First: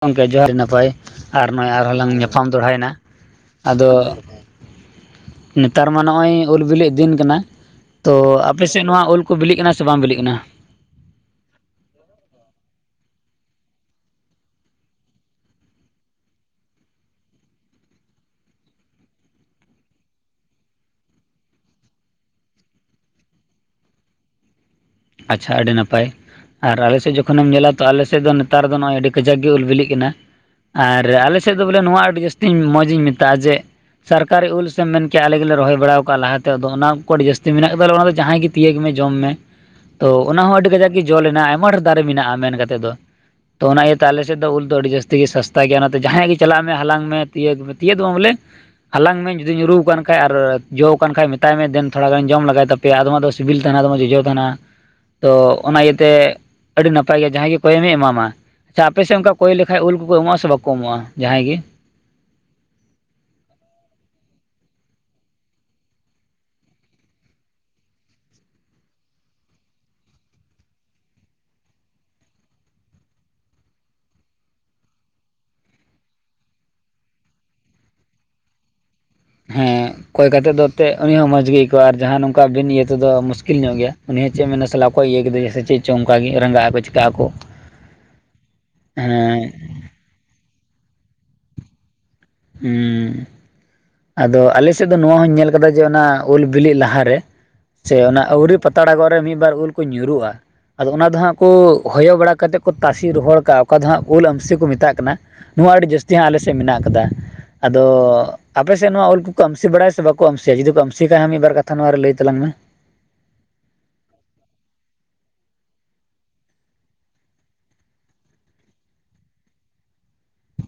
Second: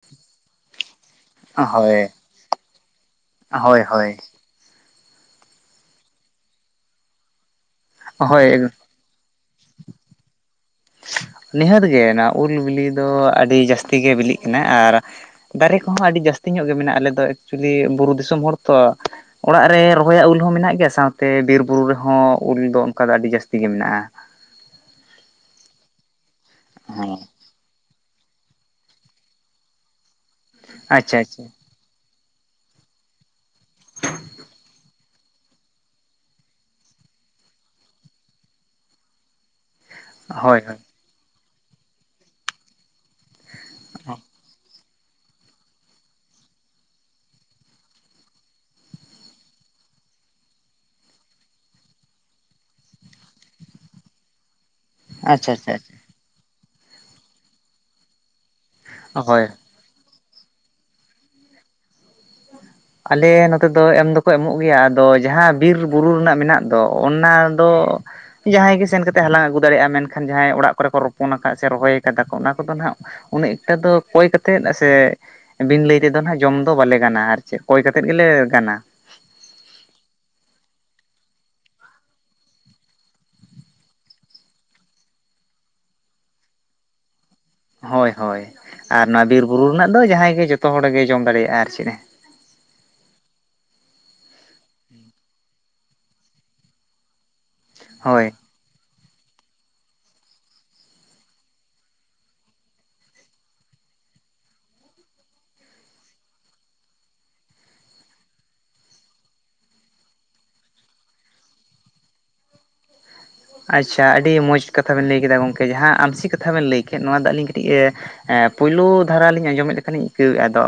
ᱜᱚᱝᱠᱮ ᱡᱚᱦᱟᱨ ᱱᱟᱯᱟᱭ ᱟᱨ ᱱᱚᱜᱼᱚᱭ ᱟᱨᱦᱚᱸ ᱦᱳᱭ ᱞᱟᱝ ᱧᱟᱯᱟᱢ ᱫᱚᱲᱦᱟᱭᱮᱱᱟ ᱦᱳᱭ ᱟᱫᱚ ᱦᱳᱭ ᱱᱮᱛᱟᱨ ᱢᱟ ᱱᱚᱜᱼᱚᱭ ᱩᱞ ᱵᱤᱞᱤᱜ ᱫᱤᱱ ᱠᱟᱱᱟ ᱛᱚ ᱟᱯᱮ ᱦᱳᱭ ᱥᱮᱫ ᱱᱚᱣᱟ ᱩᱞ ᱠᱚ ᱵᱤᱞᱤᱜ ᱠᱟᱱᱟ ᱥᱮ ᱵᱟᱝ ᱵᱤᱞᱤᱜ ᱠᱟᱱᱟ? ᱱᱤᱦᱟᱹᱛ ᱜᱮ ᱱᱚᱟ ᱩᱞ ᱵᱤᱞᱤ ᱫᱚ ᱟᱹᱰᱤ ᱡᱟᱹᱥᱛᱤ ᱜᱮ ᱵᱤᱞᱤᱜ ᱠᱟᱱᱟ ᱟᱨ ᱫᱟᱨᱮ ᱠᱚᱦᱚᱸ ᱟᱹᱰᱤ ᱡᱟᱹᱥᱛᱤ ᱧᱚᱜ ᱜᱮ ᱢᱮᱱᱟᱜᱼᱟ᱾ ᱟᱞᱮ ᱫᱚ ᱮᱠᱪᱩᱭᱮᱞᱤ ᱵᱩᱨᱩ ᱫᱤᱥᱚᱢ ᱦᱚᱲ ᱛᱚ, ᱚᱲᱟᱜ ᱨᱮ ᱨᱚᱦᱚ ᱭᱟᱜ ᱩᱞ ᱦᱚᱸ ᱢᱮᱱᱟᱜ ᱜᱮᱭᱟ, ᱥᱟᱶᱛᱮ ᱵᱤᱨ ᱵᱩᱨᱩ ᱨᱮᱦᱚᱸ ᱩᱞ ᱫᱚ ᱚᱱᱠᱟ ᱫᱚ ᱟᱹᱰᱤ ᱡᱟᱹᱥᱛᱤ ᱜᱮ ᱢᱮᱱᱟᱜᱼᱟ᱾ ᱟᱪᱷᱟ ᱟᱹᱰᱤ ᱱᱟᱯᱟᱭ ᱟᱨ ᱟᱞᱮᱥᱮᱫ ᱦᱮᱸ ᱡᱚᱠᱷᱚᱱᱮᱢ ᱧᱮᱞᱟ ᱛᱚ ᱟᱞᱮ ᱥᱮᱫ ᱫᱚ ᱱᱮᱛᱟᱨ ᱫᱚ ᱱᱚᱜᱼᱚᱭ ᱟᱹᱰᱤ ᱠᱟᱡᱟᱠ ᱜᱮ ᱩᱞ ᱵᱤᱞᱤᱜ ᱠᱟᱱᱟ, ᱟᱨ ᱟᱪᱪᱷᱟ ᱟᱞᱮ ᱟᱪᱪᱷᱟ ᱥᱮᱫ ᱫᱚ ᱵᱚᱞᱮ ᱱᱚᱣᱟ ᱟᱹᱰᱤ ᱡᱟᱹᱥᱛᱤ ᱢᱚᱡᱽᱤᱧ ᱢᱮᱛᱟᱜᱼᱟ ᱡᱮ ᱥᱚᱨᱠᱟᱨᱤ ᱩᱞ ᱥᱮᱢ ᱢᱮᱱ ᱠᱮᱭᱟ ᱟᱞᱮ ᱜᱮᱞᱮ ᱨᱚᱦᱚᱭ ᱥᱟᱨᱠᱟᱨᱤ ᱩᱞ ᱥᱮᱢ ᱢᱮᱱ ᱠᱮᱭᱟ ᱟᱞᱮ ᱜᱮᱞᱮ ᱨᱚᱦᱚᱭ ᱵᱟᱲᱟ ᱠᱟᱜᱼᱟ ᱞᱟᱦᱟᱛᱮ ᱟᱫᱚ ᱚᱱᱟ ᱠᱚ ᱟᱹᱰᱤ ᱡᱟᱹᱥᱛᱤ ᱢᱮᱱᱟᱜ ᱟᱠᱟᱫᱟ ᱟᱞᱮ ᱚᱱᱟ ᱫᱚ ᱡᱟᱦᱟᱸᱭ ᱜᱤ ᱜᱮ ᱛᱤᱭᱟᱹᱜᱽ ᱢᱮ ᱡᱚᱢ ᱢᱮ ᱛᱚ ᱚᱱᱟ ᱦᱚᱸ ᱦᱳᱭ ᱟᱹᱰᱤ ᱦᱳᱭ ᱠᱟᱡᱟᱠ ᱜᱮ ᱡᱚ ᱞᱮᱱᱟ ᱟᱭᱢᱟ ᱰᱷᱮᱨ ᱫᱟᱨᱮ ᱢᱮᱱᱟᱜᱼᱟ ᱢᱮᱱ ᱠᱟᱛᱮᱫ ᱫᱚ ᱛᱚ ᱚᱱᱟ ᱤᱭᱟᱹ ᱛᱮ ᱟᱞᱮ ᱥᱮᱫ ᱫᱚ ᱩᱞ ᱫᱚ ᱟᱹᱰᱤ ᱡᱟᱹᱥ ᱛᱮᱜᱮ ᱥᱟᱥᱛᱟ ᱜᱮᱭᱟ ᱚᱱᱟᱛᱮ ᱡᱟᱦᱟᱸᱭᱟᱜ ᱜᱮ ᱪᱟᱞᱟᱜ ᱢᱮ ᱦᱟᱞᱟᱝ ᱢᱮ ᱛᱤᱭᱟᱹᱜᱽ ᱢᱮ ᱛᱤᱭᱟᱹᱜ ᱫᱚ ᱵᱟᱝ ᱵᱚᱞᱮ ᱦᱟᱞᱟᱝ ᱢᱮ ᱡᱩᱫᱤ ᱧᱩᱨᱩ ᱟᱠᱟᱱ ᱠᱷᱟᱡ ᱟᱨ ᱡᱚ ᱟᱠᱟᱱ ᱠᱷᱟᱡ ᱢᱮᱛᱟᱭ ᱢᱮ ᱫᱮᱱ ᱛᱷᱚᱲᱟ ᱜᱟᱱ ᱡᱚᱢ ᱞᱮᱟᱜᱟᱭ ᱛᱟᱯᱮ ᱯᱮᱭᱟ ᱟᱫᱚᱢᱟᱜ ᱫᱚ ᱥᱤᱵᱤᱞ ᱛᱟᱦᱮᱱᱟ ᱟᱫᱚᱢᱟᱜ ᱡᱚᱡᱚ ᱛᱟᱦᱮᱱᱟ, ᱛᱚ ᱟᱪᱪᱷᱟ ᱟᱪᱪᱷᱟ ᱚᱱᱟ ᱤᱭᱟᱹᱛᱮ ᱟᱹᱰᱤ ᱱᱟᱯᱟᱭ ᱜᱮ ᱡᱟᱦᱟᱸᱭ ᱜᱮ ᱠᱚᱭᱮᱢᱮ ᱮᱢᱟᱢᱟ᱾ ᱟᱪᱷᱟ ᱟᱯᱮ ᱥᱮᱫ ᱚᱝᱠᱟ ᱦᱳᱭ ᱠᱚᱭ ᱞᱮ ᱠᱷᱟᱡ ᱩᱞ ᱠᱚᱠᱚ ᱮᱢᱚᱜᱼᱟ ᱥᱮ ᱵᱟᱠᱚ ᱮᱢᱚᱜᱼᱟ ᱡᱟᱦᱟᱸᱭ ᱜᱮ? ᱟᱞᱮ ᱱᱚᱛᱮ ᱫᱚ ᱮᱢ ᱫᱚᱠᱚ ᱮᱢᱚᱜ ᱜᱮᱭᱟ ᱟᱫᱚ ᱡᱟᱦᱟᱸ ᱵᱤᱨ ᱵᱩᱨᱩ ᱨᱮᱱᱟᱜ ᱢᱮᱱᱟᱜ ᱫᱚ ᱚᱱᱟ ᱫᱚ ᱡᱟᱦᱟᱸᱭ ᱜᱮ ᱥᱮᱱ ᱠᱟ ᱠᱟᱛᱮᱮᱫ ᱦᱟᱞᱟᱝ ᱟᱹᱜᱩ ᱡᱟᱦᱟᱹᱭ ᱡᱟᱦᱟᱹᱭ ᱜᱮ ᱥᱮᱱ ᱠᱟᱛᱮ ᱦᱟᱞᱟᱹᱝ ᱟᱜᱩ ᱡᱟᱸᱦᱟᱭ ᱜᱮ ᱥᱮᱱ ᱠᱟᱛᱮ ᱦᱟᱞᱟᱝ ᱟᱹᱜᱩ ᱫᱟᱲᱮᱭᱟᱜᱼᱟ ᱢᱮᱱᱠᱷᱟᱱ ᱡᱟᱦᱟᱸᱭ ᱚᱲᱟᱜ ᱠᱚᱨᱮ ᱠᱚ ᱨᱚᱯᱚᱱ ᱟᱠᱟᱫ ᱥᱮ ᱨᱚᱦᱚᱭ ᱠᱟᱫᱟ ᱠᱚ ᱚᱱᱟ ᱠᱚᱫᱚ ᱱᱟᱸᱜ ᱩᱱᱟᱹᱜ ᱮᱠᱴᱟ ᱫᱚ ᱠᱚᱭ ᱠᱟᱛᱮᱫ ᱥᱮ ᱵᱤᱱ ᱞᱟᱹᱭ ᱛᱮᱫᱚ ᱱᱟᱜ ᱡᱚᱢ ᱫᱚ ᱵᱟᱞᱮ ᱜᱟᱱᱟ ᱟᱨᱠᱤ ᱪᱮᱫ ᱠᱚᱭ ᱠᱟᱛᱮᱫ ᱜᱮᱞᱮ ᱜᱟᱱᱟ ᱦᱮᱸ ᱠᱚᱭ ᱠᱟᱛᱮᱜ ᱫᱚ ᱮᱱᱛᱮᱫ ᱩᱱᱤ ᱦᱚᱸᱚᱸ ᱢᱚᱸᱡᱽ ᱜᱮ ᱟᱹᱭᱠᱟᱹᱣᱟ ᱟᱨ ᱡᱟᱦᱟᱸ ᱱᱚᱝᱠᱟ ᱵᱤᱱ ᱤᱭᱟᱹ ᱛᱮᱫᱚ ᱢᱩᱥᱠᱤᱞ ᱧᱚᱜ ᱜᱮᱭᱟ ᱩᱱᱤ ᱦᱚᱪᱚᱭ ᱢᱮᱱᱟ ᱥᱟᱞᱟ ᱚᱠᱚᱭ ᱤᱭᱟᱹ ᱠᱮᱫᱟ ᱡᱮ ᱥᱮ ᱪᱮᱫ ᱪᱚᱝ ᱚᱱᱠᱟᱜᱮ ᱨᱟᱸᱜᱟ ᱟᱠᱚ ᱪᱤᱠᱟᱹᱜ ᱟᱠᱚ ᱦᱳᱭ ᱦᱳᱭ ᱟᱨ ᱱᱟ ᱵᱤᱨ ᱦᱮᱸ ᱵᱩᱨᱩ ᱨᱮᱱᱟᱜ ᱫᱚ ᱡᱟᱦᱟᱸᱭ ᱜᱮ ᱡᱚᱛᱚ ᱦᱚᱲᱜᱮ ᱡᱚᱢ ᱫᱟᱲᱮᱭᱟᱜᱼᱟ ᱟᱨ ᱪᱮᱫ ᱦᱮᱸ ᱩᱸᱻ ᱟᱫᱚ ᱟᱞᱮ ᱥᱮᱫ ᱫᱚ ᱱᱚᱣᱟ ᱦᱚᱸᱧ ᱧᱮᱞ ᱠᱟᱫᱟ ᱡᱮ ᱚᱱᱟ ᱩᱞ ᱵᱤᱞᱤ ᱞᱟᱦᱟᱨᱮ ᱥᱮ ᱚᱱᱟ ᱦᱳᱭ ᱟᱹᱣᱨᱤ ᱯᱟᱛᱲᱟ ᱜᱚᱜ ᱨᱮ ᱢᱤᱫ ᱵᱟᱨ ᱩᱞ ᱠᱚ ᱧᱩᱨᱩᱜᱼᱟ ᱟᱫᱚ ᱚᱱᱟ ᱫᱚ ᱦᱟᱸᱜ ᱠᱚ ᱦᱚᱭᱚ ᱵᱟᱲᱟ ᱠᱟᱛᱮᱫ ᱠᱚ ᱛᱟᱥᱮ ᱨᱚᱦᱚᱲ ᱠᱟᱜᱼᱟ ᱚᱠᱟ ᱫᱚ ᱦᱟᱸᱜ ᱩᱞ ᱟᱢᱥᱤ ᱠᱚ ᱢᱮᱛᱟᱜ ᱠᱟᱱᱟ, ᱱᱚᱣᱟ ᱟᱹᱰᱤ ᱡᱟᱹᱥᱛᱤ ᱦᱚᱸᱜ ᱟᱞᱮ ᱥᱮᱫ ᱢᱮᱱᱟᱜ ᱠᱟᱫᱟ ᱟᱫᱚ, ᱟᱯᱮ ᱥᱮᱫ ᱱᱚᱣᱟ ᱩᱞ ᱠᱚᱠᱚ ᱟᱢᱥᱤ ᱵᱟᱲᱟᱭᱟ ᱥᱮ ᱵᱟᱠᱚ ᱟᱢᱥᱤᱭᱟ ᱡᱩᱫᱤ ᱠᱚ ᱟᱢᱥᱤ ᱠᱷᱟᱭ ᱢᱤᱫᱵᱟᱨ ᱠᱟᱛᱷᱟ ᱱᱚᱣᱟ ᱨᱮ ᱞᱟᱹᱭ ᱛᱟᱞᱟᱝ ᱢᱮ, ᱟᱪᱪᱷᱟ ᱟᱹᱰᱤ ᱢᱚᱡᱽ ᱠᱟᱛᱷᱟ ᱵᱮᱱ ᱞᱟᱹᱭ ᱠᱮᱫᱟ ᱜᱚᱝᱠᱮ ᱡᱟᱦᱟᱸ ᱟᱢᱥᱤ ᱠᱟᱛᱷᱟ ᱵᱮᱱ ᱞᱟᱹᱭ ᱠᱮᱫ ᱱᱚᱣᱟ ᱫᱚ ᱟᱹᱞᱤᱧ ᱠᱟᱹᱴᱤᱜ ᱮᱸ ᱦᱮᱸ ᱯᱳᱭᱞᱩ ᱫᱷᱟᱨᱟ ᱞᱤᱧ ᱟᱸᱡᱚᱢᱮᱫ ᱞᱮᱠᱷᱟᱱ ᱞᱤᱧ ᱟᱹᱭᱠᱟᱹᱣᱮᱫᱼᱟ ᱟᱫᱚ,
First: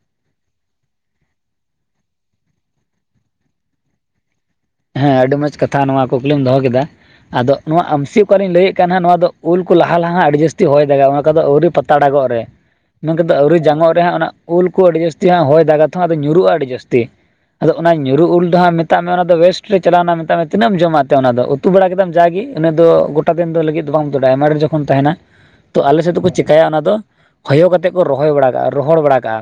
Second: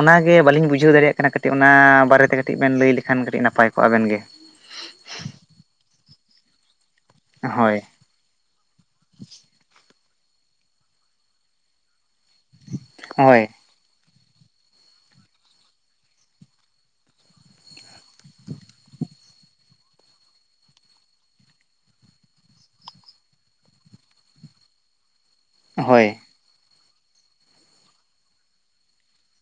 ᱚᱱᱟᱜᱮ ᱵᱟᱹᱞᱤᱧ ᱵᱩᱡᱷᱟᱹᱣ ᱫᱟᱲᱮᱭᱟᱜ ᱠᱟᱱᱟ ᱠᱟᱹᱴᱤᱜ ᱚᱱᱟ ᱵᱟᱨᱮᱛᱮ ᱠᱟᱹᱴᱤᱜ ᱵᱮᱱ ᱞᱟᱹᱭ ᱞᱮᱠᱷᱟᱱ ᱠᱟᱹᱴᱤᱜ ᱱᱟᱯᱟᱭ ᱠᱚᱜᱼᱟ ᱟᱵᱮᱱ ᱜᱮ, ᱦᱮᱸ ᱟᱹᱰᱤ ᱢᱚᱸᱡᱽ ᱠᱟᱛᱷᱟ ᱱᱚᱣᱟ ᱠᱩᱠᱞᱤᱢ ᱫᱚᱦᱚ ᱠᱮᱫᱟ ᱟᱫᱚ ᱦᱳᱭ ᱱᱚᱣᱟ ᱟᱹᱢᱥᱤ᱾ ᱚᱠᱟ ᱞᱤᱧ ᱞᱟᱹᱭᱮᱫ ᱠᱟᱱ ᱦᱟᱜ ᱱᱚᱣᱟ ᱫᱚ ᱩᱞ ᱠᱚ ᱞᱟᱦᱟ ᱞᱟᱦᱟ ᱟᱹᱰᱤ ᱡᱟᱹᱥᱛᱤ ᱦᱚᱭ ᱫᱟᱜᱟ ᱚᱱᱟ ᱠᱚᱫᱚ ᱟᱹᱣᱨᱤ ᱯᱟᱛᱟᱲᱟᱜᱚᱜ ᱨᱮ, ᱚᱱᱟ ᱠᱚᱫᱚ ᱦᱳᱭ ᱟᱹᱣᱨᱤ ᱡᱟᱸᱧᱚᱜ ᱨᱮ ᱦᱟᱸᱜ ᱚᱱᱟ ᱩᱞ ᱠᱚ ᱟᱹᱰᱤ ᱡᱟᱹᱥᱛᱤ ᱦᱟᱸᱜ ᱦᱚᱭ ᱫᱟᱜᱟ ᱛᱚ ᱟᱫᱚ ᱧᱩᱨᱩᱜᱼᱟ ᱟᱹᱰᱤ ᱡᱟᱹᱥᱛᱤ᱾ ᱟᱫᱚ ᱚᱱᱟ ᱧᱩᱨᱩ ᱩᱞ ᱫᱚ ᱦᱟᱸᱜ ᱢᱮᱛᱟᱜ ᱢᱮ ᱚᱱᱟ ᱫᱚ ᱵᱮᱥᱴ, ᱨᱤ ᱪᱟᱞᱟᱣᱱᱟ ᱢᱮᱛᱟᱜ ᱢᱮ ᱛᱤᱱᱟᱹᱜ ᱮᱢ ᱡᱚᱢᱟ ᱟᱫᱚ ᱚᱱᱟ ᱫᱚ ᱩᱛᱩ ᱵᱟᱲᱟ ᱠᱮᱫᱟᱢ ᱡᱟᱜᱮ ᱤᱱᱟᱹ ᱫᱚ ᱜᱚᱴᱟ ᱫᱤᱱ ᱫᱚ ᱞᱟᱹᱜᱤᱫ ᱫᱚ ᱵᱟᱝ ᱩᱛᱩ ᱫᱟᱲᱮᱭᱟᱜᱼᱟ ᱟᱭᱢᱟ ᱡᱚᱢ, ᱯᱷᱚᱱ ᱛᱟᱦᱮᱱᱟ᱾ ᱛᱚ ᱟᱞᱮ ᱦᱳᱭ ᱥᱮᱫ ᱫᱚᱠᱚ ᱪᱮᱠᱟᱭᱟ ᱚᱱᱟ ᱫᱚ ᱦᱚᱭᱚ ᱠᱟᱛᱮᱫ ᱠᱚ ᱨᱚᱦᱚᱭ ᱵᱟᱲᱟ ᱠᱟᱜᱼᱟ ᱨᱚᱦᱚᱲ ᱵᱟᱲᱟ ᱠᱟᱜᱼᱟ᱾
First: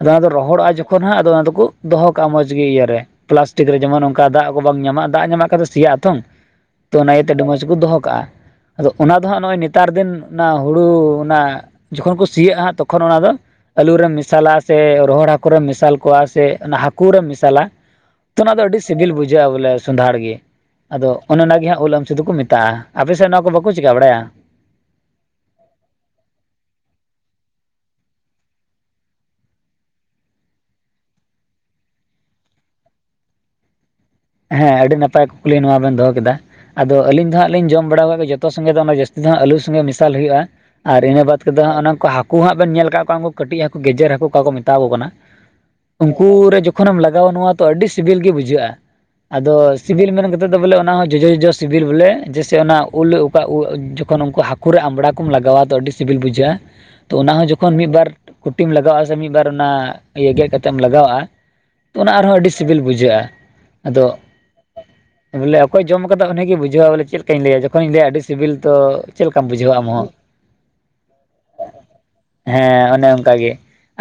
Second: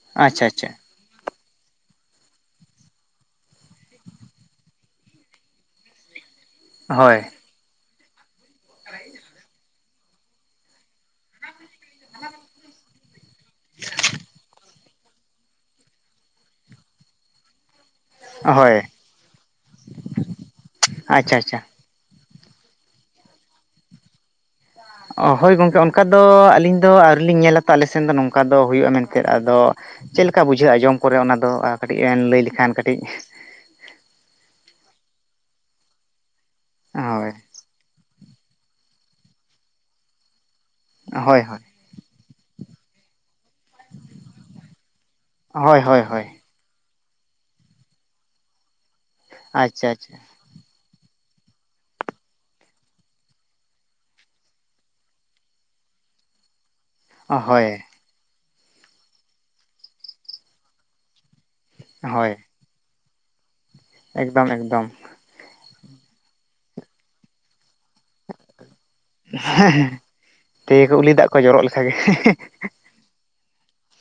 ᱟᱫᱚ ᱚᱱᱟ ᱫᱚ ᱟᱪᱪᱷᱟ ᱨᱚᱦᱚᱲᱚᱜᱼᱟ ᱟᱪᱪᱷᱟ ᱡᱚᱠᱷᱚᱱ ᱦᱟᱸᱜ ᱟᱫᱚ ᱚᱱᱟ ᱫᱚᱠᱚ ᱫᱚᱦᱚ ᱠᱟᱜᱼᱟ ᱢᱚᱡᱽ ᱜᱮ ᱤᱭᱟᱹᱨᱮ ᱯᱞᱟᱥᱴᱤᱠ ᱨᱮ ᱡᱮᱢᱚᱱ ᱚᱱᱠᱟ ᱫᱟᱜᱽ, ᱠᱚ ᱵᱟᱢ ᱧᱟᱢᱟᱜ-ᱟ ᱫᱟᱜᱽ ᱧᱟᱢᱟᱜ ᱠᱷᱟᱱ ᱫᱚ ᱥᱮᱭᱟᱜ ᱟᱛᱷᱚᱝ ᱛᱚ ᱚᱱᱟ ᱦᱳᱭ ᱤᱭᱟᱹᱛᱮ ᱟᱹᱰᱤ ᱢᱚᱡᱽ ᱠᱚ ᱫᱚᱦᱚ ᱠᱟᱜᱼᱟ᱾ ᱟᱫᱚ ᱚᱱᱟ ᱫᱚ ᱦᱟᱸᱜ ᱱᱚᱜᱼᱚᱭ ᱱᱮᱛᱟᱨ ᱫᱤᱱ ᱚᱱᱟ ᱦᱩᱲᱩ ᱚᱱᱟ ᱡᱚᱠᱷᱚᱱ ᱠᱚ ᱥᱤᱭᱟᱜᱼᱟ ᱦᱟᱸᱜ ᱛᱚᱠᱷᱚᱱ ᱚᱱᱟ ᱫᱚ, ᱟᱹᱞᱩ ᱨᱮᱢ ᱢᱮᱥᱟᱞᱟ ᱥᱮ ᱨᱚᱦᱚᱲ ᱦᱟᱹᱠᱩ ᱨᱮᱢ ᱢᱮᱥᱟᱞ ᱠᱚᱣᱟ ᱥᱮ ᱚᱱᱟ ᱦᱟᱹᱠᱩ ᱨᱮᱢ ᱢᱮᱥᱟᱞᱟ᱾ ᱛᱚ ᱚᱱᱟ ᱫᱚ ᱦᱳᱭ ᱟᱹᱰᱤ ᱥᱤᱵᱤᱞ ᱵᱩᱡᱷᱟᱹᱜᱼᱟ ᱵᱚᱞᱮ ᱥᱚᱸᱫᱷᱟᱲ ᱜᱮ ᱟᱫᱚ ᱟᱪᱪᱷᱟ ᱚᱱᱮ ᱟᱪᱪᱷᱟ ᱚᱱᱟᱜᱮ ᱦᱟᱸᱜ, ᱩᱞ ᱟᱹᱢᱥᱤ ᱫᱚ ᱠᱚ ᱢᱮᱛᱟᱜᱼᱟ ᱾ ᱟᱯᱮᱥᱮᱜ ᱚᱱᱟᱠᱚ ᱵᱟᱠᱚ ᱪᱤᱠᱟᱹ ᱵᱟᱲᱟᱭᱟ? ᱚ ᱦᱳᱭ ᱜᱚᱝᱠᱮ ᱚᱱᱠᱟ ᱫᱚ ᱟᱹᱞᱤᱧ ᱫᱚ ᱟᱹᱣᱨᱤ ᱞᱤᱧ ᱧᱮᱞᱟ ᱛᱚ ᱟᱞᱮ ᱥᱮᱱ ᱫᱚ ᱱᱚᱝᱠᱟ ᱫᱚ ᱦᱩᱭᱩᱜᱼᱟ ᱢᱮᱱᱛᱮᱫ ᱟᱫᱚ, ᱪᱮᱫ ᱞᱮᱠᱟ ᱵᱩᱡᱷᱟᱹᱜᱼᱟ ᱡᱚᱢ ᱠᱚᱨᱮ ᱚᱱᱟ ᱫᱚ ᱠᱟᱹᱴᱤᱜ ᱮᱢ ᱞᱟᱹᱭ ᱞᱮᱠᱷᱟᱱ ᱠᱟᱹᱴᱤᱜ ᱦᱮᱸ ᱟᱹᱰᱤ ᱱᱟᱯᱟᱭ ᱠᱩᱠᱞᱤ ᱱᱚᱣᱟ ᱵᱮᱱ ᱫᱚᱦ ᱠᱮᱫᱟ ᱟᱫᱚ ᱟᱹᱞᱤᱧ ᱦᱳᱭ ᱫᱚ ᱦᱟᱸᱜ ᱞᱤᱧ ᱡᱚᱢ ᱵᱟᱲᱟ ᱟᱠᱟ ᱜᱮ ᱡᱚᱛᱚ, ᱛᱚ ᱥᱚᱸᱜᱮ ᱫᱚ ᱡᱟᱹᱥᱛᱤ ᱫᱚ ᱟᱹᱞᱩ ᱥᱚᱸᱜᱮ ᱢᱮᱥᱟᱞ ᱦᱩᱭᱩᱜᱼᱟ ᱟᱨ ᱤᱱᱟᱹ ᱵᱟᱫ ᱦᱳᱭ ᱦᱳᱭ ᱠᱟᱛᱮᱫᱜ ᱦᱟᱸᱜ ᱦᱟᱠ ᱠᱩ ᱦᱟᱸᱜ ᱵᱮᱱ ᱧᱮᱞ ᱠᱟᱜ ᱠᱚᱣᱟ ᱩᱱᱠᱩ ᱠᱟᱹᱴᱤᱜ ᱦᱟᱹᱠᱩ ᱜᱮᱡᱮᱨ ᱦᱟᱹᱠᱩ ᱚᱠᱟ ᱠᱚ ᱢᱮᱛᱟᱣ ᱠᱚ ᱠᱟᱱᱟ ᱦᱳᱭ ᱦᱳᱭ ᱦᱳᱭ ᱩᱱᱠᱩ ᱨᱮ ᱡᱚ, ᱡᱚᱠᱷᱚᱱᱮᱢ ᱞᱟᱜᱟᱣᱟ ᱱᱚᱶᱟ ᱛᱚ ᱟᱹᱰᱤ ᱥᱤᱵᱤᱞ ᱜᱮ ᱵᱩᱡᱷᱟᱹᱜᱼᱟ ᱟᱫᱚ ᱟᱪᱪᱷᱟ ᱥᱤᱵᱤᱞ ᱟᱪᱪᱷᱟ ᱢᱮᱱ ᱠᱟᱛᱮ, ᱱᱚᱛᱮ ᱫᱚ ᱵᱚᱞᱮ ᱚᱱᱟ ᱦᱚᱸ ᱡᱚᱡᱚ ᱡᱚᱡᱚ ᱥᱤᱵᱤᱞ ᱵᱚᱞᱮ ᱡᱮᱭᱥᱮ ᱚᱱᱟ ᱩᱞ ᱚᱠᱟ ᱩᱞ ᱡᱚᱠᱷᱚᱱ ᱩᱱᱠᱩ ᱦᱟᱹᱠᱩ, ᱦᱟᱹᱠᱩ ᱨᱮ ᱟᱢᱵᱽᱲᱟ ᱠᱚᱢ ᱞᱟᱜᱟᱣᱟ ᱫᱚ ᱟᱹᱰᱤ ᱥᱤᱵᱤᱞ ᱵᱩᱡᱷᱟᱹᱜᱼᱟ᱾ ᱛᱚ ᱚᱱᱟ ᱦᱚᱸ ᱦᱳᱭ ᱡᱚᱠᱷᱚᱱ ᱢᱤᱫᱵᱟᱨ ᱠᱩᱴᱤᱢ ᱞᱟᱜᱟᱣᱼᱟ ᱥᱮ ᱢᱤᱫ ᱵᱟᱨ ᱚᱱᱟ ᱤᱭᱟᱹ ᱜᱮᱫ ᱠᱟᱛᱮᱢ ᱞᱟᱜᱟᱣᱼᱟ, ᱛᱚ ᱚᱱᱟ ᱦᱳᱭ ᱟᱨᱦᱚᱸ ᱟᱹᱰᱤ ᱥᱤᱵᱤᱞ ᱵᱩᱡᱷᱟᱹᱜᱼᱟ᱾ ᱟᱫᱚ ᱮᱠᱫᱚᱢ ᱮᱠᱫᱚᱢ, ᱵᱚᱞᱮ ᱚᱠᱚᱭ ᱡᱚᱢ ᱠᱟᱫᱟ ᱩᱱᱤᱜᱮ ᱵᱩᱡᱷᱟᱹᱣᱟ ᱵᱚᱞᱮ ᱪᱮᱫ ᱞᱮᱠᱟᱧ ᱞᱟᱹᱭᱟ ᱡᱚᱠᱷᱚᱱᱤᱧ ᱞᱟᱹᱭᱟ ᱟᱹᱰᱤ ᱥᱤᱵᱤᱞ ᱛᱚ᱾ ᱪᱮᱫ ᱞᱮᱠᱟᱢ ᱵᱩᱡᱷᱟᱹᱣᱟ ᱟᱢ ᱦᱚᱸ? ᱛᱤ ᱠᱚ ᱩᱞᱤ ᱫᱟᱜ ᱠᱚ ᱡᱚᱨᱚᱜ ᱞᱮᱠᱟ ᱜᱮ ᱦᱮᱸ ᱚᱱᱮ ᱚᱱᱠᱟ ᱜᱮ᱾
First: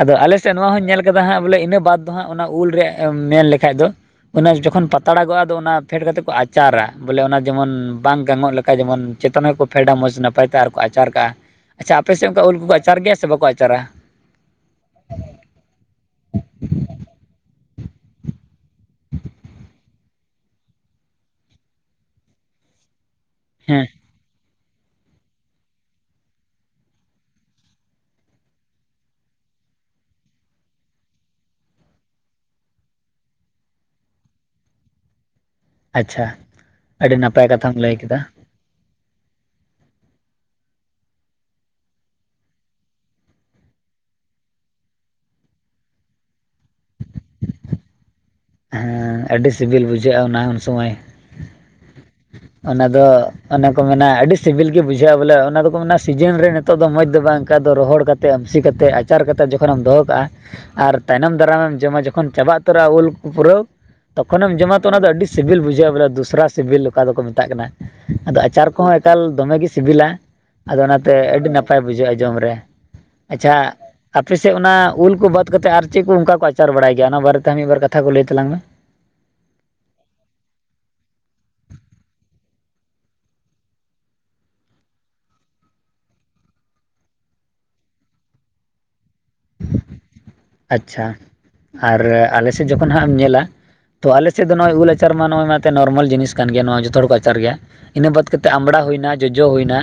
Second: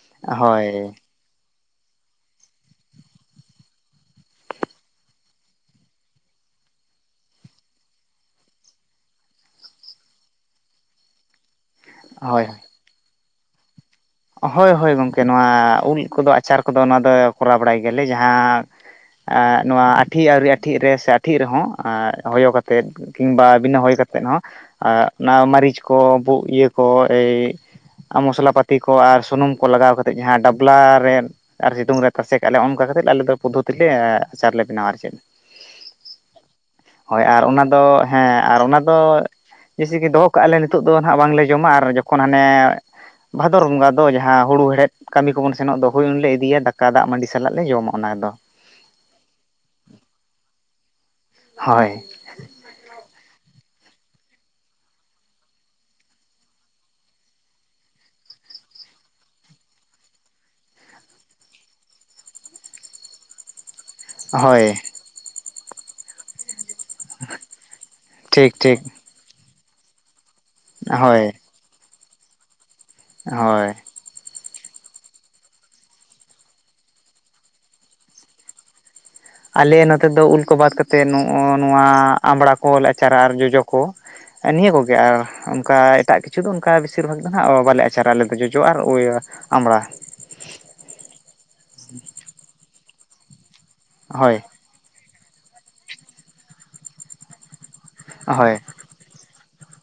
ᱟᱫᱚ ᱟᱞᱮᱥᱮᱫ ᱦᱳᱭ ᱱᱚᱣᱟ ᱦᱚᱧ ᱧᱮᱞ ᱠᱟᱫᱟ ᱦᱟᱸᱜ ᱵᱚᱞᱮ ᱤᱱᱟᱹ ᱵᱟᱫ ᱫᱚ ᱦᱟᱸᱜ ᱚᱱᱟ ᱩᱞᱨᱮ ᱢᱮᱱ ᱞᱮᱠᱷᱟᱭ ᱫᱚ ᱚᱱᱟ, ᱠᱷᱚᱱ ᱯᱟᱛᱲᱟᱜᱚᱜᱼᱟ ᱟᱫᱚ ᱚᱱᱟ ᱯᱷᱮᱰ ᱠᱟᱛᱮᱫ ᱠᱚ ᱟᱪᱟᱨᱟ ᱵᱚᱞᱮ ᱚᱱᱟ ᱡᱮᱢᱚᱱ ᱵᱟᱝ ᱜᱟᱱᱚᱜ ᱞᱮᱠᱟ ᱡᱮᱢᱚᱱ ᱪᱮᱛᱟᱱ ᱨᱮᱠᱚ, ᱯᱷᱮᱰᱟ ᱢᱚᱡᱽ ᱱᱟᱯᱟᱭ ᱛᱮ ᱟᱨ ᱠᱚ ᱟᱪᱟᱨ ᱠᱟᱜᱼᱟ ᱾ ᱟᱪᱪᱷᱟ ᱟᱯᱮᱥᱮᱜ ᱚᱱᱠᱟ ᱦᱳᱭ ᱩᱞ ᱠᱩᱠᱚ ᱟᱪᱟᱨ ᱜᱮᱭᱟ ᱥᱮ ᱵᱟᱠᱚ ᱟᱪᱟᱨᱟ? ᱦᱳᱭ ᱦᱳᱭ ᱜᱚᱝᱠᱮ ᱱᱚᱣᱟ ᱩᱞ ᱠᱚᱫᱚ ᱟᱪᱟᱨ ᱠᱚᱫᱚ ᱱᱚᱣᱟ ᱫᱚ ᱠᱚᱨᱟᱣ ᱵᱟᱲᱟᱭ ᱜᱮᱭᱟᱞᱮ ᱡᱟᱦᱟᱸ ᱱᱚᱣᱟ ᱟᱴᱷᱤ ᱟᱹᱣᱨᱤ ᱟᱴᱷᱤ ᱨᱮ ᱥᱮ ᱟᱴᱷᱤ ᱨᱮᱦᱚᱸ ᱦᱚᱭᱚ ᱠᱟᱛᱮᱜ ᱠᱤᱢᱵᱟ ᱵᱤᱱᱟᱹ ᱦᱮᱸ ᱦᱚᱭᱚ ᱠᱟᱛ, ᱛᱮᱫ ᱦᱚᱸ ᱚᱱᱟ ᱢᱟᱹᱨᱤᱪ ᱠᱚ ᱤᱭᱟᱹ ᱠᱚ ᱤᱭᱟᱹ ᱠᱚ ᱢᱚᱥᱞᱟ ᱯᱟᱹᱛ ᱛᱤ ᱠᱚ ᱟᱨ ᱥᱩᱱᱩᱢ ᱠᱚ ᱞᱟᱜᱟᱣ ᱠᱟᱛᱮᱫ ᱡᱟᱦᱟᱸ ᱰᱟᱵᱞᱟ ᱨᱮ, ᱟᱨ ᱥᱤᱛᱩᱝ ᱨᱮ ᱛᱟᱥᱮ ᱠᱟᱜ ᱟᱞᱮ ᱚᱱᱠᱟ ᱠᱟᱛᱮᱫ ᱟᱞᱮ ᱫᱚ ᱯᱚᱫᱽᱷᱚᱛᱤ ᱞᱮ ᱟᱪᱟᱨ ᱞᱮ ᱵᱮᱱᱟᱣᱟ ᱟᱨ ᱪᱮᱫ᱾ ᱟᱪᱪᱷᱟ ᱟᱹᱰᱤ ᱦᱳᱭ ᱟᱨ ᱱᱟᱯᱟᱭ ᱚᱱᱟ ᱠᱟᱛᱷᱟᱢ ᱫᱚ ᱞᱟᱹᱭ ᱠᱮᱫᱟ ᱦᱮᱸ, ᱟᱨ ᱚᱱᱟᱫᱚ ᱡᱮᱭᱥᱮ ᱠᱤ ᱫᱚᱦᱚ ᱠᱟᱜᱼᱟᱞᱮ ᱱᱤᱛᱳᱜ ᱫᱚ ᱱᱟᱦᱟᱜ ᱵᱟᱝᱞᱮ ᱡᱚᱢᱟ ᱟᱨ ᱡᱚᱠᱷᱚᱭ ᱦᱟᱱᱮ, ᱵᱷᱟᱫᱚᱨ ᱵᱚᱸᱜᱟ ᱫᱚ ᱡᱟᱦᱟᱸ ᱦᱩᱲᱩ ᱦᱮᱲᱦᱮᱫ, ᱠᱟᱹᱢᱤ ᱠᱚᱵᱚᱱ ᱥᱮᱱᱚᱜ ᱫᱚ ᱦᱳᱭ ᱩᱱᱞᱮ ᱤᱫᱤᱭᱟ ᱫᱟᱠᱟ ᱫᱟᱜᱽ ᱢᱟᱹᱰᱤ ᱥᱟᱞᱟᱜ ᱞᱮ ᱡᱚᱢᱟ ᱚᱱᱟᱫᱚ᱾ ᱦᱮ ᱟᱹᱰᱤ ᱥᱤᱵᱤᱞ ᱵᱩᱡᱷᱟᱹᱜᱼᱟ ᱚᱱᱟ ᱩᱱ ᱥᱚᱢᱚᱭ᱾ ᱦᱚᱭ ᱚᱱᱟ ᱫᱚ ᱚᱱᱮ ᱠᱚ ᱢᱮᱱᱟ ᱟᱹᱰᱤ ᱥᱤᱵᱤᱞ ᱜᱮ ᱵᱩᱡᱷᱟᱹᱜᱼᱟ ᱵᱚᱞᱮ ᱚᱱᱟ ᱫᱚᱠᱚ ᱢᱮᱱᱟ ᱥᱤᱡᱤᱱ ᱨᱮ᱾ ᱱᱤᱛᱚᱜ ᱫᱚ ᱢᱚᱡᱽ ᱫᱚ ᱵᱟᱝ ᱚᱱᱠᱟ ᱫᱚ ᱨᱚᱦᱚᱲ ᱠᱟᱛᱮᱫ ᱟᱹᱢᱥᱤ ᱠᱟᱛᱮᱫ ᱟᱪᱟᱨ ᱠᱟᱛᱮᱜ ᱡᱚᱠᱷᱚᱱᱮᱢ ᱫᱚᱦᱚ ᱠᱟᱜᱼᱟ᱾ ᱟᱨ ᱛᱟᱭᱱᱚᱢ ᱫᱟᱨᱟᱢᱮᱢ ᱡᱚᱢᱟ ᱡᱚᱠᱷᱚᱱ ᱪᱟᱵᱟ ᱩᱛᱟᱹᱨᱚᱜᱼᱟ ᱩᱞ ᱯᱩᱨᱟᱹᱣ᱾ ᱛᱚᱠᱷᱚᱱᱮᱢ ᱦᱳᱭ ᱡᱚᱢᱟ ᱛᱚ ᱚᱱᱟ ᱫᱚ ᱟᱹᱰᱤ ᱥᱤᱵᱤᱞ ᱵᱩᱡᱷᱟᱹᱜᱼᱟ ᱵᱚᱞᱮ ᱫᱚᱥᱨᱟ ᱥᱤᱵᱤᱞ ᱚᱠᱟ ᱫᱚᱠᱚ ᱢᱮᱛᱟᱜ ᱠᱟᱱᱟ ᱟᱫᱚ ᱴᱷᱤᱠ ᱟᱪᱟᱨ ᱴᱷᱤᱠ ᱠᱚᱦᱚᱸ᱾ ᱮᱠᱟᱞ ᱫᱚᱢᱮᱜ ᱜᱮ ᱥᱤᱵᱤᱞᱟ, ᱟᱫᱚ ᱚᱱᱟᱛᱮ ᱦᱳᱭ ᱟᱹᱰᱤ ᱱᱟᱯᱟᱭ ᱵᱩᱡᱷᱟᱹᱜᱼᱟ ᱡᱚᱢ ᱨᱮ ᱾ ᱟᱪᱪᱷᱟ ᱦᱳᱭ ᱟᱯᱮᱥᱮᱫ ᱚᱱᱟ ᱩᱞ ᱠᱚ ᱵᱟᱫ ᱠᱟᱛᱮᱫ ᱟᱨ ᱪᱮᱫ ᱠᱚ ᱚᱱᱠᱟ ᱠᱚ ᱟᱪᱟᱨ ᱵᱟᱲᱟᱭ ᱜᱮᱭᱟ ᱚᱱᱟ ᱵᱟᱨᱮᱛᱮ ᱢᱤᱫ ᱵᱟᱨ ᱠᱟᱛᱷᱟ ᱠᱚ ᱞᱟᱹᱭ ᱛᱟᱞᱟᱝ ᱢᱮ ᱾ ᱟᱞᱮ ᱱᱚᱛᱮ ᱫᱚ ᱩᱞ ᱠᱚ ᱵᱟᱫ ᱠᱟᱛᱮᱫ ᱱᱚᱜᱼᱚ ᱱᱚᱣᱟ ᱟᱢᱲᱟ ᱠᱚ ᱟᱪᱟᱨᱟ ᱟᱨ ᱡᱚᱡᱚ ᱠᱚ ᱾ ᱱᱤᱭᱟᱹ ᱠᱚᱜᱮ ᱟᱨ ᱚᱱᱠᱟ ᱮᱴᱟᱜ ᱠᱤᱪᱷᱩ ᱫᱚ ᱚᱱᱠᱟ ᱵᱮᱥᱤᱨ ᱵᱷᱟᱜᱽ ᱫᱚ ᱱᱟᱦᱟᱜ ᱵᱟᱞᱮ ᱟᱪᱟᱨᱟ ᱟᱞᱮ ᱫᱚ ᱡᱚᱡᱚ ᱟᱨ᱾ ᱟᱢᱲᱟ ᱾ ᱟᱪᱪᱷᱟ ᱟᱨ ᱟᱞᱮᱥᱮᱫ ᱡᱚᱠᱷᱚᱱ ᱦᱟᱸᱜ ᱮᱢ ᱧᱮᱞᱟ ᱛᱚ ᱦᱳᱭ ᱟᱞᱮᱥᱮᱫ ᱫᱚ ᱱᱚᱜᱼᱚᱭ ᱩᱞ᱾ ᱟᱪᱟᱨ ᱢᱟ ᱱᱚᱜᱼᱚᱭ ᱱᱚᱨᱢᱟᱞ ᱡᱤᱱᱤᱥ ᱠᱟᱱ ᱜᱮᱭᱟ ᱱᱚᱣᱟ ᱡᱚᱛᱚ ᱦᱚᱲ ᱠᱚ ᱟᱪᱟᱨ ᱜᱮᱭᱟ ᱤᱱᱟᱹ ᱵᱟᱫ ᱠᱟᱛᱮᱫ ᱦᱳᱭ ᱟᱢᱵᱽᱲᱟ ᱦᱩᱭᱱᱟ᱾ ᱡᱚᱡᱚ ᱦᱩᱭᱱᱟ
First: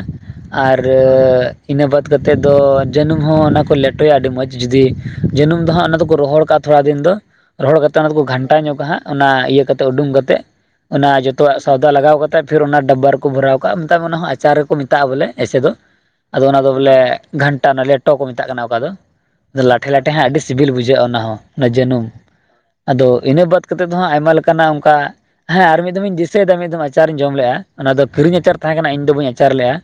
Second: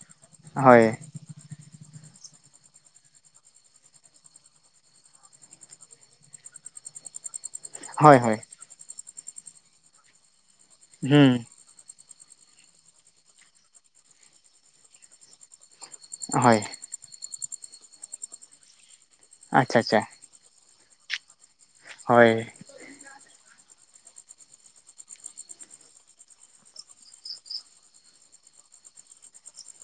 ᱟᱨ᱾ ᱦᱳᱭ ᱤᱱᱟᱹ ᱵᱟᱫ ᱠᱟᱛᱮᱫ ᱫᱚ ᱡᱟᱹᱱᱩᱢ ᱦᱚᱸ ᱚᱱᱟ ᱠᱚ ᱞᱮᱴᱚᱭᱟ ᱟᱹᱰᱤ ᱢᱚᱸᱡᱽ ᱡᱩᱫᱤ᱾ ᱡᱟᱹᱱᱩᱢ ᱫᱚ ᱦᱟᱸᱜ ᱚᱱᱟ ᱫᱚᱠᱚ ᱨᱚᱦᱚᱲ ᱠᱟᱜᱼᱟ ᱛᱷᱚᱲᱟ ᱫᱤᱱ ᱫᱚ ᱨᱚᱦᱚᱲ ᱠᱟᱛᱮ ᱚᱱᱟ ᱦᱳᱭ ᱫᱚᱠᱚ ᱦᱳᱭ ᱜᱷᱟᱱᱴᱟ ᱧᱚᱜ ᱠᱟᱦᱟᱸᱜ᱾ ᱚᱱᱟ ᱤᱭᱟᱹ ᱠᱟᱛᱮ ᱩᱰᱩᱝ ᱠᱟᱛᱮ ᱚᱱᱟ ᱦᱩᱸ ᱡᱚᱛᱚᱣᱟᱜ᱾ ᱥᱟᱣᱫᱟ ᱞᱟᱜᱟᱣ ᱠᱟᱛᱮᱫ ᱯᱷᱤᱨ ᱚᱱᱟ ᱰᱟᱵᱵᱟ ᱨᱮᱠᱚ ᱵᱷᱚᱨᱟᱣ ᱠᱟᱜᱼᱟ ᱢᱮᱛᱟᱜ ᱢᱮ ᱠᱟᱱᱟ ᱚᱱᱟ ᱟᱪᱟᱨ ᱨᱮᱠᱚ ᱢᱮᱛᱟᱜᱼᱟ ᱵᱚᱞᱮ ᱮᱭᱥᱮ ᱫᱚ᱾ ᱟᱫᱚ ᱦᱳᱭ ᱚᱱᱟ ᱫᱚ ᱵᱚᱞᱮ ᱜᱷᱟᱱᱴᱟ ᱞᱮᱴᱚ ᱠᱚ ᱢᱮᱛᱟᱜ ᱠᱟᱱᱟ ᱚᱠᱟ ᱫᱚ᱾ ᱟᱪᱪᱷᱟ ᱟᱪᱪᱷᱟ ᱦᱮᱸ ᱟᱹᱰᱤ ᱥᱤᱵᱤᱞ ᱵᱩᱡᱷᱟᱹᱜᱼᱟ ᱚᱱᱟ ᱦᱚᱸ ᱚᱱᱟ ᱡᱟᱹᱱᱩᱢ᱾ ᱦᱳᱭ ᱟᱫᱚ ᱤᱱᱟᱹ ᱵᱟᱫ ᱠᱟᱛᱮᱫ ᱫᱚᱦᱟᱜ ᱟᱭᱢᱟ ᱞᱮᱠᱟᱱᱟᱜ ᱚᱱᱠᱟ᱾ ᱦᱮᱸ ᱟᱨ ᱢᱤᱫ ᱫᱚᱢ ᱤᱧ ᱫᱤᱥᱟᱹᱭᱮᱫᱟ ᱢᱤᱫ ᱫᱷᱟᱢ ᱟᱪᱟᱨᱤᱧ ᱡᱚᱢ ᱞᱮᱼᱟ ᱚᱱᱟ ᱫᱚ ᱠᱤᱨᱤᱧ ᱟᱪᱟᱨ ᱛᱟᱦᱮᱸ ᱠᱟᱱᱟ ᱤᱧ ᱫᱚ ᱵᱟᱹᱧ ᱟᱪᱟᱨ ᱞᱮᱜᱼᱟ᱾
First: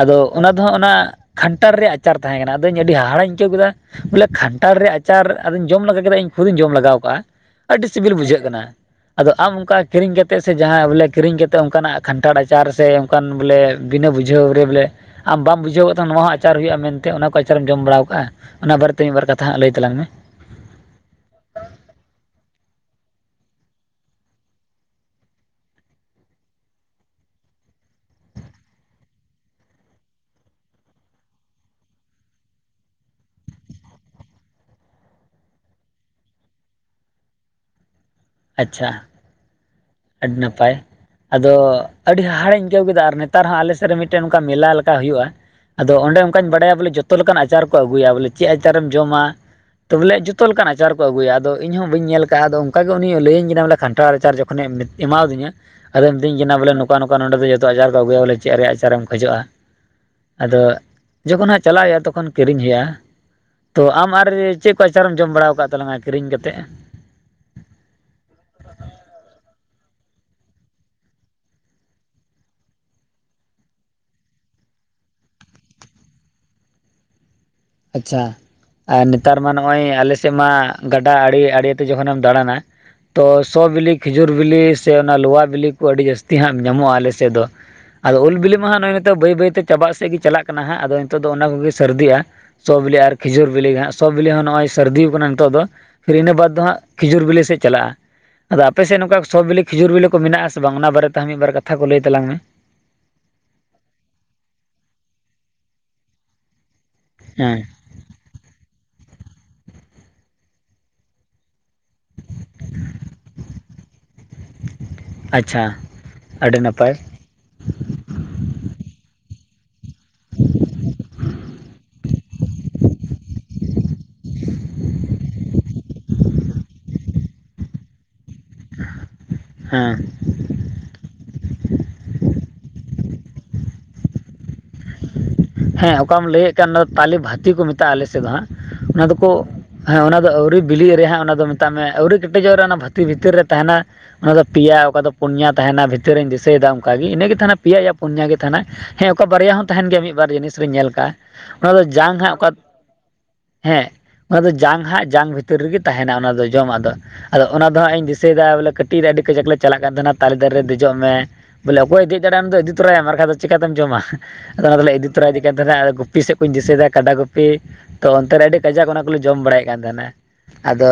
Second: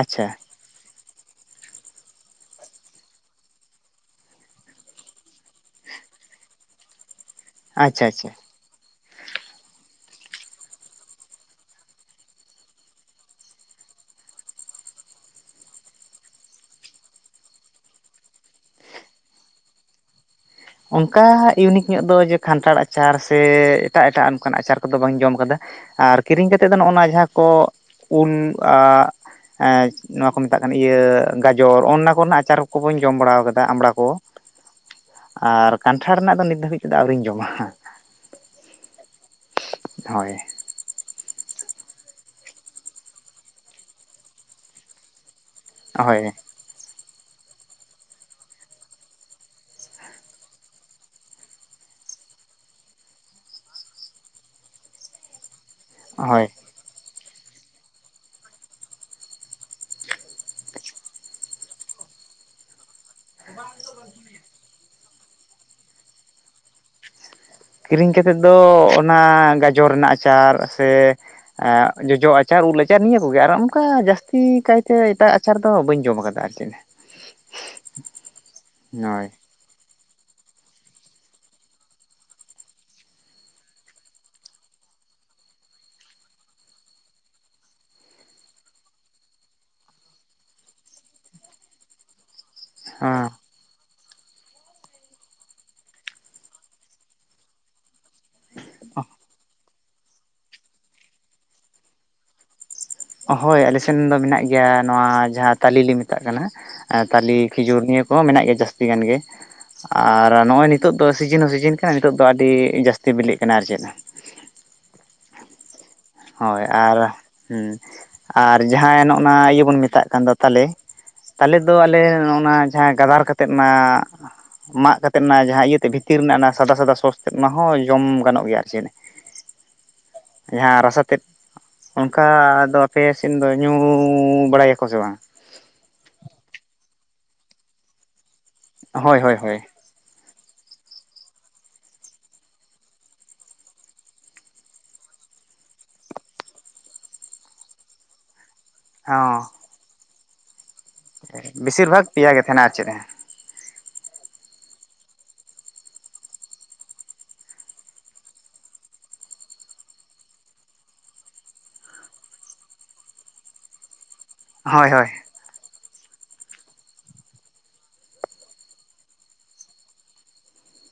ᱟᱪᱪᱷᱟ ᱚᱱᱟ ᱫᱚ ᱦᱟᱸᱜ ᱚᱱᱟ ᱠᱷᱟᱱᱴᱟᱲ ᱨᱮᱭᱟᱜ ᱟᱪᱟᱨ ᱛᱟᱦᱮᱸ ᱠᱟᱱᱟ ᱟᱫᱚᱧ ᱟᱹᱰᱤ ᱦᱟᱦᱟᱲᱟᱧ ᱟᱹᱭᱠᱟᱹᱣ ᱠᱮᱫᱟ ᱵᱚᱞᱮ᱾ ᱠᱷᱟᱱᱴᱟᱲ ᱨᱮᱭᱟᱜ ᱟᱪᱟᱨ ᱟᱫᱚᱧ ᱡᱚᱢ ᱞᱮᱜᱟ ᱠᱮᱫᱟ ᱤᱧ ᱠᱷᱩᱫ ᱤᱧ ᱡᱚᱢ ᱞᱟᱜᱟᱣ ᱠᱟᱜᱼᱟ ᱟᱹᱰᱤ ᱟᱪᱪᱷᱟ ᱥᱤᱵᱤᱞ ᱟᱪᱪᱷᱟ ᱵᱩᱡᱷᱟᱹᱜ ᱠᱟᱱᱟ᱾ ᱟᱫᱚ ᱟᱢ ᱚᱱᱠᱟ ᱠᱤᱨᱤᱧ ᱠᱟᱛᱮᱫ ᱥᱮ ᱡᱟᱦᱟᱸ ᱵᱚᱞᱮ ᱠᱤᱨᱤᱧ ᱠᱟᱛᱮᱫ ᱚᱱᱠᱟᱱᱟᱜ ᱠᱷᱟᱱᱴᱷᱟᱲ ᱟᱪᱟᱨ ᱥᱮ ᱚᱱᱠᱟᱱ ᱵᱚᱞᱮ᱾ ᱵᱤᱱᱟᱹ ᱵᱩᱡᱷᱟᱹᱣ ᱨᱮ ᱵᱚᱞᱮ᱾ ᱟᱢ ᱵᱟᱢ ᱵᱩᱡᱷᱟᱹᱣ ᱠᱟᱜ ᱛᱟᱦᱮᱱᱟ ᱱᱚᱣᱟ ᱦᱚᱸ ᱟᱪᱟᱨ ᱦᱩᱭᱩᱜᱼᱟ ᱢᱮᱱᱛᱮ ᱚᱱᱟ ᱠᱚ ᱟᱪᱟᱨᱮᱢ ᱡᱚᱢ ᱵᱟᱲᱟᱣ ᱠᱟᱜᱼᱟ ᱚᱱᱟ ᱵᱟᱨᱮᱛᱮ᱾ ᱛᱤᱱ ᱵᱟᱨ ᱠᱟᱛᱷᱟ ᱦᱟᱜ ᱞᱟᱹᱭ ᱛᱟᱞᱟᱝ ᱢᱮ᱾ ᱚᱱᱠᱟ ᱤᱭᱩᱱᱤᱠ ᱧᱚᱜ ᱫᱚ ᱡᱮ ᱠᱷᱟᱱᱴᱷᱟᱲ ᱟᱪᱟᱨ ᱥᱮ ᱮᱴᱟᱜ ᱮᱴᱟᱜ ᱚᱱᱠᱟᱱ ᱟᱪᱟᱨ ᱠᱚᱫᱚ ᱵᱟᱹᱧ ᱡᱚᱢ ᱠᱟᱫᱟ᱾ ᱟᱨ ᱠᱤᱨᱤᱧ ᱠᱟᱛᱮᱫ ᱫᱚ ᱱᱚᱜᱚᱱᱟ ᱡᱟᱸᱦᱟ ᱠᱚ ᱩᱞ ᱟᱜ᱾ ᱮᱸ ᱱᱚᱣᱟ ᱠᱚ ᱢᱮᱛᱟᱜ ᱠᱟᱱᱟ ᱤᱭᱟᱹ ᱜᱟᱡᱚᱨ ᱚᱜᱻᱱᱟ ᱠᱚᱨᱮᱱᱟᱜ ᱟᱪᱟᱨ ᱠᱚᱦᱚᱸᱧ ᱡᱚᱢ ᱵᱟᱲᱟ ᱠᱟᱫᱟ ᱟᱢᱵᱽᱲᱟ ᱠᱚ᱾ ᱟᱨ ᱠᱟᱱᱴᱷᱟᱲ ᱨᱮᱱᱟᱜ ᱫᱚ ᱱᱤᱛ ᱫᱷᱟᱹᱵᱤᱡ ᱛᱮᱫᱚ ᱟᱹᱣᱨᱤᱧ ᱡᱚᱢᱟ᱾ ᱟᱪᱪᱷᱟ ᱦᱳᱭ ᱟᱹᱰᱤ ᱱᱟᱯᱟᱭ ᱟᱫᱚ ᱟᱹᱰᱤ ᱦᱟᱦᱟᱲᱤᱧ ᱟᱹᱭᱠᱟᱹᱣ ᱠᱮᱫᱟ ᱟᱨ ᱱᱮᱛᱟᱨ ᱦᱟᱸᱜ ᱟᱞᱮ ᱥᱮᱫ ᱨᱮ ᱢᱤᱫᱴᱮᱱ ᱱᱚᱝᱠᱟ ᱢᱮᱞᱟ ᱞᱮᱠᱟ ᱦᱩᱭᱩᱜᱼᱟ᱾ ᱟᱫᱚ ᱚᱸᱰᱮ ᱦᱳᱭ ᱚᱱᱠᱟᱧ ᱵᱟᱲᱟᱭᱟ ᱵᱚᱞᱮ ᱡᱚᱛᱚ ᱞᱮᱠᱟᱱ ᱟᱪᱟᱨ ᱠᱚ ᱟᱹᱜᱩᱭᱟ ᱵᱚᱞᱮ ᱪᱮᱫ ᱟᱪᱟᱨᱮᱢ ᱡᱚᱢᱟ? ᱛᱚ ᱵᱚᱞᱮ ᱡᱚᱛᱚ ᱞᱮᱠᱟᱱ ᱟᱪᱟᱨ ᱠᱚ ᱟᱹᱜᱩᱭᱟ ᱟᱫᱚ ᱤᱧ ᱦᱚᱸ ᱵᱟᱹᱧ ᱧᱮᱞ ᱟᱠᱟᱫᱼᱟ ᱟᱫᱚ ᱚᱱᱠᱟ ᱜᱮ ᱩᱱᱤᱭ ᱞᱟᱹᱭᱟᱹᱧ ᱠᱟᱱᱟ ᱵᱚᱞᱮ ᱠᱷᱟᱱᱴᱷᱟᱲ ᱟᱪᱟᱨ ᱡᱚ᱾ ᱠᱷᱚᱱᱮ ᱢᱮᱫ ᱮᱢᱟ ᱟᱫᱤᱧᱟ ᱟᱫᱚᱭ ᱢᱤᱛᱟᱹᱧ ᱦᱳᱭ ᱠᱟᱱᱟ ᱵᱚᱞᱮ᱾ ᱱᱚᱠᱟ ᱱᱚᱠᱟ ᱱᱚᱰᱮ ᱫᱚ ᱡᱚᱛᱚ ᱟᱪᱟᱨ ᱠᱚ ᱟᱹᱜᱩᱭᱟ ᱵᱚᱞᱮ ᱪᱮᱫ ᱨᱮᱭᱟᱜ ᱟᱪᱟᱨᱮᱢ ᱠᱷᱚᱡᱚᱜᱼᱟ? ᱟᱫᱚ ᱡᱚᱠᱷᱚᱱ ᱦᱟᱸᱜ ᱪᱟᱞᱟᱜ ᱦᱩᱭᱩᱜᱼᱟ ᱛᱚᱠᱷᱚᱱ ᱠᱤᱨᱤᱧ ᱦᱩᱭᱩᱜᱼᱟ᱾ ᱛᱚ ᱟᱢ ᱟᱨ ᱪᱮᱫ ᱠᱚ ᱟᱪᱟᱨᱮᱢ ᱡᱚᱢ ᱵᱟᱲᱟ ᱟᱠᱟᱣᱟᱫ ᱛᱟᱞᱟᱝᱟ ᱠᱤᱨᱤᱧ ᱠᱟᱛᱮ? ᱠᱤᱨᱤᱧ ᱠᱟᱛᱮᱫ ᱫᱚ ᱚᱱᱟ ᱜᱟᱡᱚᱨ ᱨᱮᱱᱟᱜ ᱟᱪᱟᱨ ᱥᱮ᱾ ᱮᱸᱜ ᱡᱚᱡᱚ ᱟᱪᱟᱨ ᱩᱞ ᱟᱪᱟᱨ ᱱᱤᱭᱟᱹ ᱠᱚᱜᱮ ᱟᱨ ᱚᱱᱠᱟ ᱡᱟᱹᱥᱛᱤ ᱠᱟᱭᱛᱮ ᱮᱴᱟᱜ᱾ ᱟᱪᱟᱨ ᱫᱚ ᱵᱟᱹᱧ ᱡᱚᱢ ᱟᱠᱟᱫᱟ ᱟᱨ ᱪᱮᱫ᱾ ᱟᱪᱪᱷᱟ, ᱟᱨ ᱦᱳᱭ ᱱᱮᱛᱟᱨ ᱢᱟ ᱱᱚᱜᱼᱚᱭ ᱟᱞᱮᱼᱼ ᱥᱮᱫ ᱢᱟ, ᱜᱟᱰᱟ ᱟᱲᱮ ᱟᱲᱮᱛᱮ ᱡᱚᱠᱷᱚᱱᱮᱢ ᱫᱟᱬᱟᱱᱟᱼᱼ ᱛᱚ ᱥᱚ ᱵᱤᱞᱤ, ᱠᱷᱤᱡᱩᱨ ᱵᱤᱞᱤ, ᱥᱮ ᱚᱱᱟ ᱞᱚᱣᱟ ᱵᱤᱞᱤ ᱠᱚ ᱟᱹᱰᱤ ᱡᱟᱹᱥᱛᱤ ᱦᱟᱸᱜ ᱧᱟᱢᱚᱜᱼᱟ ᱟᱞᱮ ᱥᱮᱫ ᱫᱚ ᱾ ᱟᱫᱚ ᱩᱞ ᱵᱤᱞᱤ ᱢᱟ ᱦᱟᱸᱜ ᱱᱚᱜᱼᱚᱭ ᱱᱤᱛᱚᱜ ᱵᱟᱹᱭ ᱵᱟᱹᱭᱛᱮ ᱪᱟᱵᱟᱜ ᱥᱮᱫ ᱜᱮ ᱪᱟᱞᱟᱜ ᱠᱟᱱᱟ ᱦᱟᱸᱜ, ᱟᱫᱚ ᱱᱤᱛᱚᱜ ᱫᱚ ᱚᱱᱟ ᱠᱚᱜᱮ ᱥᱟᱹᱨᱫᱤᱼᱟ ᱾ ᱥᱚᱸ ᱵᱤᱞᱤ ᱟᱨ ᱦᱮᱸ ᱠᱷᱤᱡᱩᱨ ᱵᱤᱞᱤ ᱜᱮ ᱦᱟᱸᱜ ᱾ ᱥᱚᱸ ᱵᱤᱞᱤ ᱦᱚᱸ ᱱᱚᱜᱼᱚᱭ ᱥᱟᱹᱨᱫᱤ ᱠᱟᱱᱟ ᱱᱤᱛᱚᱜ ᱫᱚ, ᱯᱷᱤᱨ ᱤᱱᱟᱹ ᱵᱟᱫᱽ ᱫᱚ ᱦᱟᱸᱜ ᱠᱷᱤᱡᱩᱨ ᱵᱤᱞᱤ ᱥᱮᱫ ᱪᱟᱞᱟᱜᱼᱟ ᱾ ᱟᱫᱚ ᱟᱯᱮ ᱥᱮᱫ ᱱᱚᱝᱠᱟ ᱥᱚᱸ ᱵᱤᱞᱤ, ᱠᱷᱤᱡᱩᱨ ᱵᱤᱞᱤ ᱠᱚ ᱢᱮᱱᱟᱜ ᱟᱥᱮ ᱵᱟᱝ? ᱚᱱᱟ ᱵᱟᱨᱮᱛᱮ ᱢᱤᱫᱵᱟᱨ ᱠᱟᱛᱷᱟ ᱠᱚ ᱞᱟᱹᱭ ᱛᱟᱞᱟᱝ ᱢᱮ ᱾ ᱦᱳᱭ ᱟᱞᱮᱥᱮᱱ ᱫᱚ ᱢᱮᱱᱟᱜ ᱜᱮᱭᱟ ᱱᱚᱣᱟ ᱡᱟᱦᱟᱸ ᱛᱟᱞᱮ ᱞᱮ ᱢᱮᱛᱟᱜ ᱠᱟᱱᱟ, ᱛᱟᱞᱮ ᱦᱮᱸ ᱠᱷᱤᱡᱩᱨ ᱱᱤᱭᱟᱹᱼᱼ ᱠᱚᱦᱚᱸ ᱢᱮᱱᱟᱜ ᱜᱮᱭᱟ ᱡᱟᱹᱥᱛᱤ ᱜᱟᱱ ᱜᱮ ᱾ ᱟᱨ ᱱᱚᱜᱼᱚᱭ ᱱᱤᱛᱚᱜ ᱫᱚ ᱥᱤᱡᱤᱱ ᱦᱚᱸ ᱥᱤᱡᱤᱱ ᱠᱟᱱᱟ, ᱱᱤᱛᱚᱜ ᱫᱚ ᱟᱹᱰᱤ, ᱡᱟᱹᱥᱛᱤ ᱵᱤᱞᱤᱜ ᱠᱟᱱᱟ ᱟᱨ ᱪᱮᱫᱼᱼ ᱟᱪᱪᱷᱟ ᱾ ᱦᱳᱭ ᱟᱨ, ᱦᱩᱸ ᱟᱨ ᱡᱟᱦᱟᱸᱭ ᱱᱚᱜᱼᱱᱟ ᱤᱭᱟᱹ ᱵᱚᱱ ᱢᱮᱛᱟᱜ ᱠᱟᱱ ᱫᱚ ᱛᱟᱞᱮᱼᱼ ᱛᱟᱞᱮ ᱫᱚ ᱟᱞᱮ ᱱᱚᱜᱼᱱᱟ ᱡᱟᱦᱟᱸ ᱜᱟᱫᱟᱨ ᱠᱟᱛᱮᱫ ᱚᱱᱟᱼᱼ ᱢᱟᱜ ᱠᱟᱛᱮᱫ ᱚᱱᱟ ᱡᱟᱦᱟᱸ ᱤᱭᱟᱹᱛᱮ ᱵᱷᱤᱛᱤᱨ ᱨᱮᱱᱟᱜ ᱚᱱᱟ ᱥᱟᱫᱟ ᱥᱟᱫᱟ ᱥᱳᱥ ᱛᱮᱫ ᱚᱱᱟ ᱦᱚᱸ ᱡᱚᱢ ᱜᱟᱱᱚᱜ ᱜᱮᱭᱟ ᱟᱨ ᱪᱮᱫ ᱾ ᱦᱮᱸ ᱾ ᱡᱟᱸᱦᱟ ᱨᱟᱥᱟᱼᱼ ᱮᱱᱛᱮᱫ, ᱚᱝᱠᱟ ᱫᱚ ᱟᱯᱮ ᱥᱮᱫ ᱫᱚ ᱧᱩ ᱵᱟᱲᱟᱭᱟᱠᱚ ᱥᱮ ᱵᱟᱝ? ᱦᱮᱸ ᱚᱠᱟᱢ ᱞᱟᱹᱭᱮᱫ ᱠᱟᱱ ᱚᱱᱟ ᱛᱟᱞᱮ ᱵᱷᱟᱹᱛᱤ ᱠᱚ ᱢᱮᱛᱟᱜᱼᱟ ᱟᱞᱮ ᱥᱮᱫ ᱫᱚ ᱦᱟᱸᱜ, ᱚᱱᱟ ᱦᱳᱭ ᱦᱳᱭ ᱫᱚᱠᱚᱼᱼ ᱦᱳᱭ ᱦᱮᱸ ᱚᱱᱟ ᱫᱚ ᱟᱹᱣᱨᱤ ᱵᱤᱞᱤᱜ ᱨᱮ ᱦᱟᱸᱜ ᱚᱱᱟ ᱫᱚ ᱢᱮᱛᱟᱜ ᱢᱮ ᱟᱹᱣᱨᱤ ᱠᱮᱴᱮᱡᱚᱜ ᱨᱮ ᱚᱱᱟ ᱵᱷᱟᱹᱛᱤ ᱵᱷᱤᱛᱤᱨ ᱨᱮ ᱛᱟᱸᱦᱮᱱᱟᱼ ᱚᱱᱟ ᱫᱚ ᱯᱮᱭᱟ ᱚᱠᱟ ᱫᱚ ᱯᱩᱱᱭᱟ ᱛᱟᱸᱦᱮᱱᱟ ᱵᱷᱤᱛᱨᱤ ᱨᱤᱧ ᱫᱤᱥᱟᱹᱭ ᱫᱟ ᱚᱱᱠᱟᱜᱮ ᱤᱱᱟᱹᱜᱮ ᱛᱟᱸᱦᱮᱱᱟ ᱯᱮᱭᱟ ᱭᱟ ᱯᱩᱱᱭᱟ ᱜᱮ ᱛᱟᱸᱦᱮᱱᱟᱼᱼ ᱦᱮᱸ ᱚᱠᱟ ᱵᱟᱨᱭᱟ ᱦᱚᱸ ᱛᱟᱸᱦᱮᱱ ᱜᱮᱭᱟ ᱢᱤᱫ ᱵᱟᱨ ᱡᱤᱱᱤᱥ ᱨᱤᱧ ᱧᱮᱞ ᱠᱟᱜᱼᱟ, ᱚᱱᱟ ᱵᱮᱥᱤᱨ ᱫᱚ ᱵᱷᱟᱜᱽ ᱡᱟᱝ ᱦᱟᱸᱜ ᱯᱮᱭᱟ ᱜᱮ ᱚᱠᱟᱼᱼ ᱛᱟᱦᱮᱱᱟ ᱟᱨ ᱪᱮᱫ ᱦᱮᱸ, ᱚᱱᱟ ᱫᱚ ᱡᱟᱝ ᱦᱟᱸᱜ ᱡᱟᱝ ᱵᱷᱤᱛᱤᱨ ᱨᱮᱜᱮ ᱛᱟᱸᱦᱮᱱᱟ ᱚᱱᱟ ᱫᱚ ᱡᱚᱢᱟᱜ ᱫᱚ ᱾ ᱟᱫᱚ ᱚᱱᱟ ᱫᱚ ᱦᱟᱸᱜ ᱤᱧ ᱫᱤᱥᱟᱹᱭᱮᱫᱟ ᱵᱚᱞᱮ ᱠᱟᱹᱴᱤᱡ ᱨᱮ ᱟᱹᱰᱤ ᱠᱟᱡᱟᱠ ᱞᱮ ᱪᱟᱞᱟᱜ ᱠᱟᱱ ᱛᱟᱸᱦᱮᱱᱟ ᱛᱟᱞᱮ ᱫᱟᱨᱮ ᱨᱮ ᱫᱮᱡᱚᱜ ᱢᱮᱼᱼ ᱵᱚᱞᱮ ᱚᱠᱚᱭ ᱫᱮᱡ ᱫᱟᱲᱮᱜ-ᱟ ᱩᱱᱤ ᱫᱚ ᱤᱫᱤ ᱛᱚᱨᱟᱭᱮᱢ ᱟᱨᱠᱷᱟᱡ ᱫᱚ ᱪᱮᱠᱟᱛᱮᱢ ᱡᱚᱢᱟ, ᱟᱫᱚ ᱚᱱᱟ ᱦᱳᱭ ᱛᱮᱞᱮ ᱤᱫᱤᱼᱼ ᱤᱫᱤ ᱠᱟᱱ ᱛᱟᱦᱮᱸᱱᱟ ᱟ ᱜᱩᱯᱤ ᱥᱮᱫ ᱠᱩᱧ ᱫᱤᱥᱟᱹᱭ ᱫᱟ ᱠᱟᱰᱟ ᱜᱩᱯᱤᱼᱼ ᱛᱚ ᱚᱱᱛᱮᱨᱮ ᱟᱹᱰᱤ ᱠᱟᱡᱟᱠ ᱚᱱᱟ ᱠᱚᱞᱮ ᱡᱚᱢ ᱵᱟᱲᱟᱭᱮᱫ ᱠᱟᱱ ᱛᱟᱸᱦᱮᱱᱟ ᱾ ᱟᱫᱚ,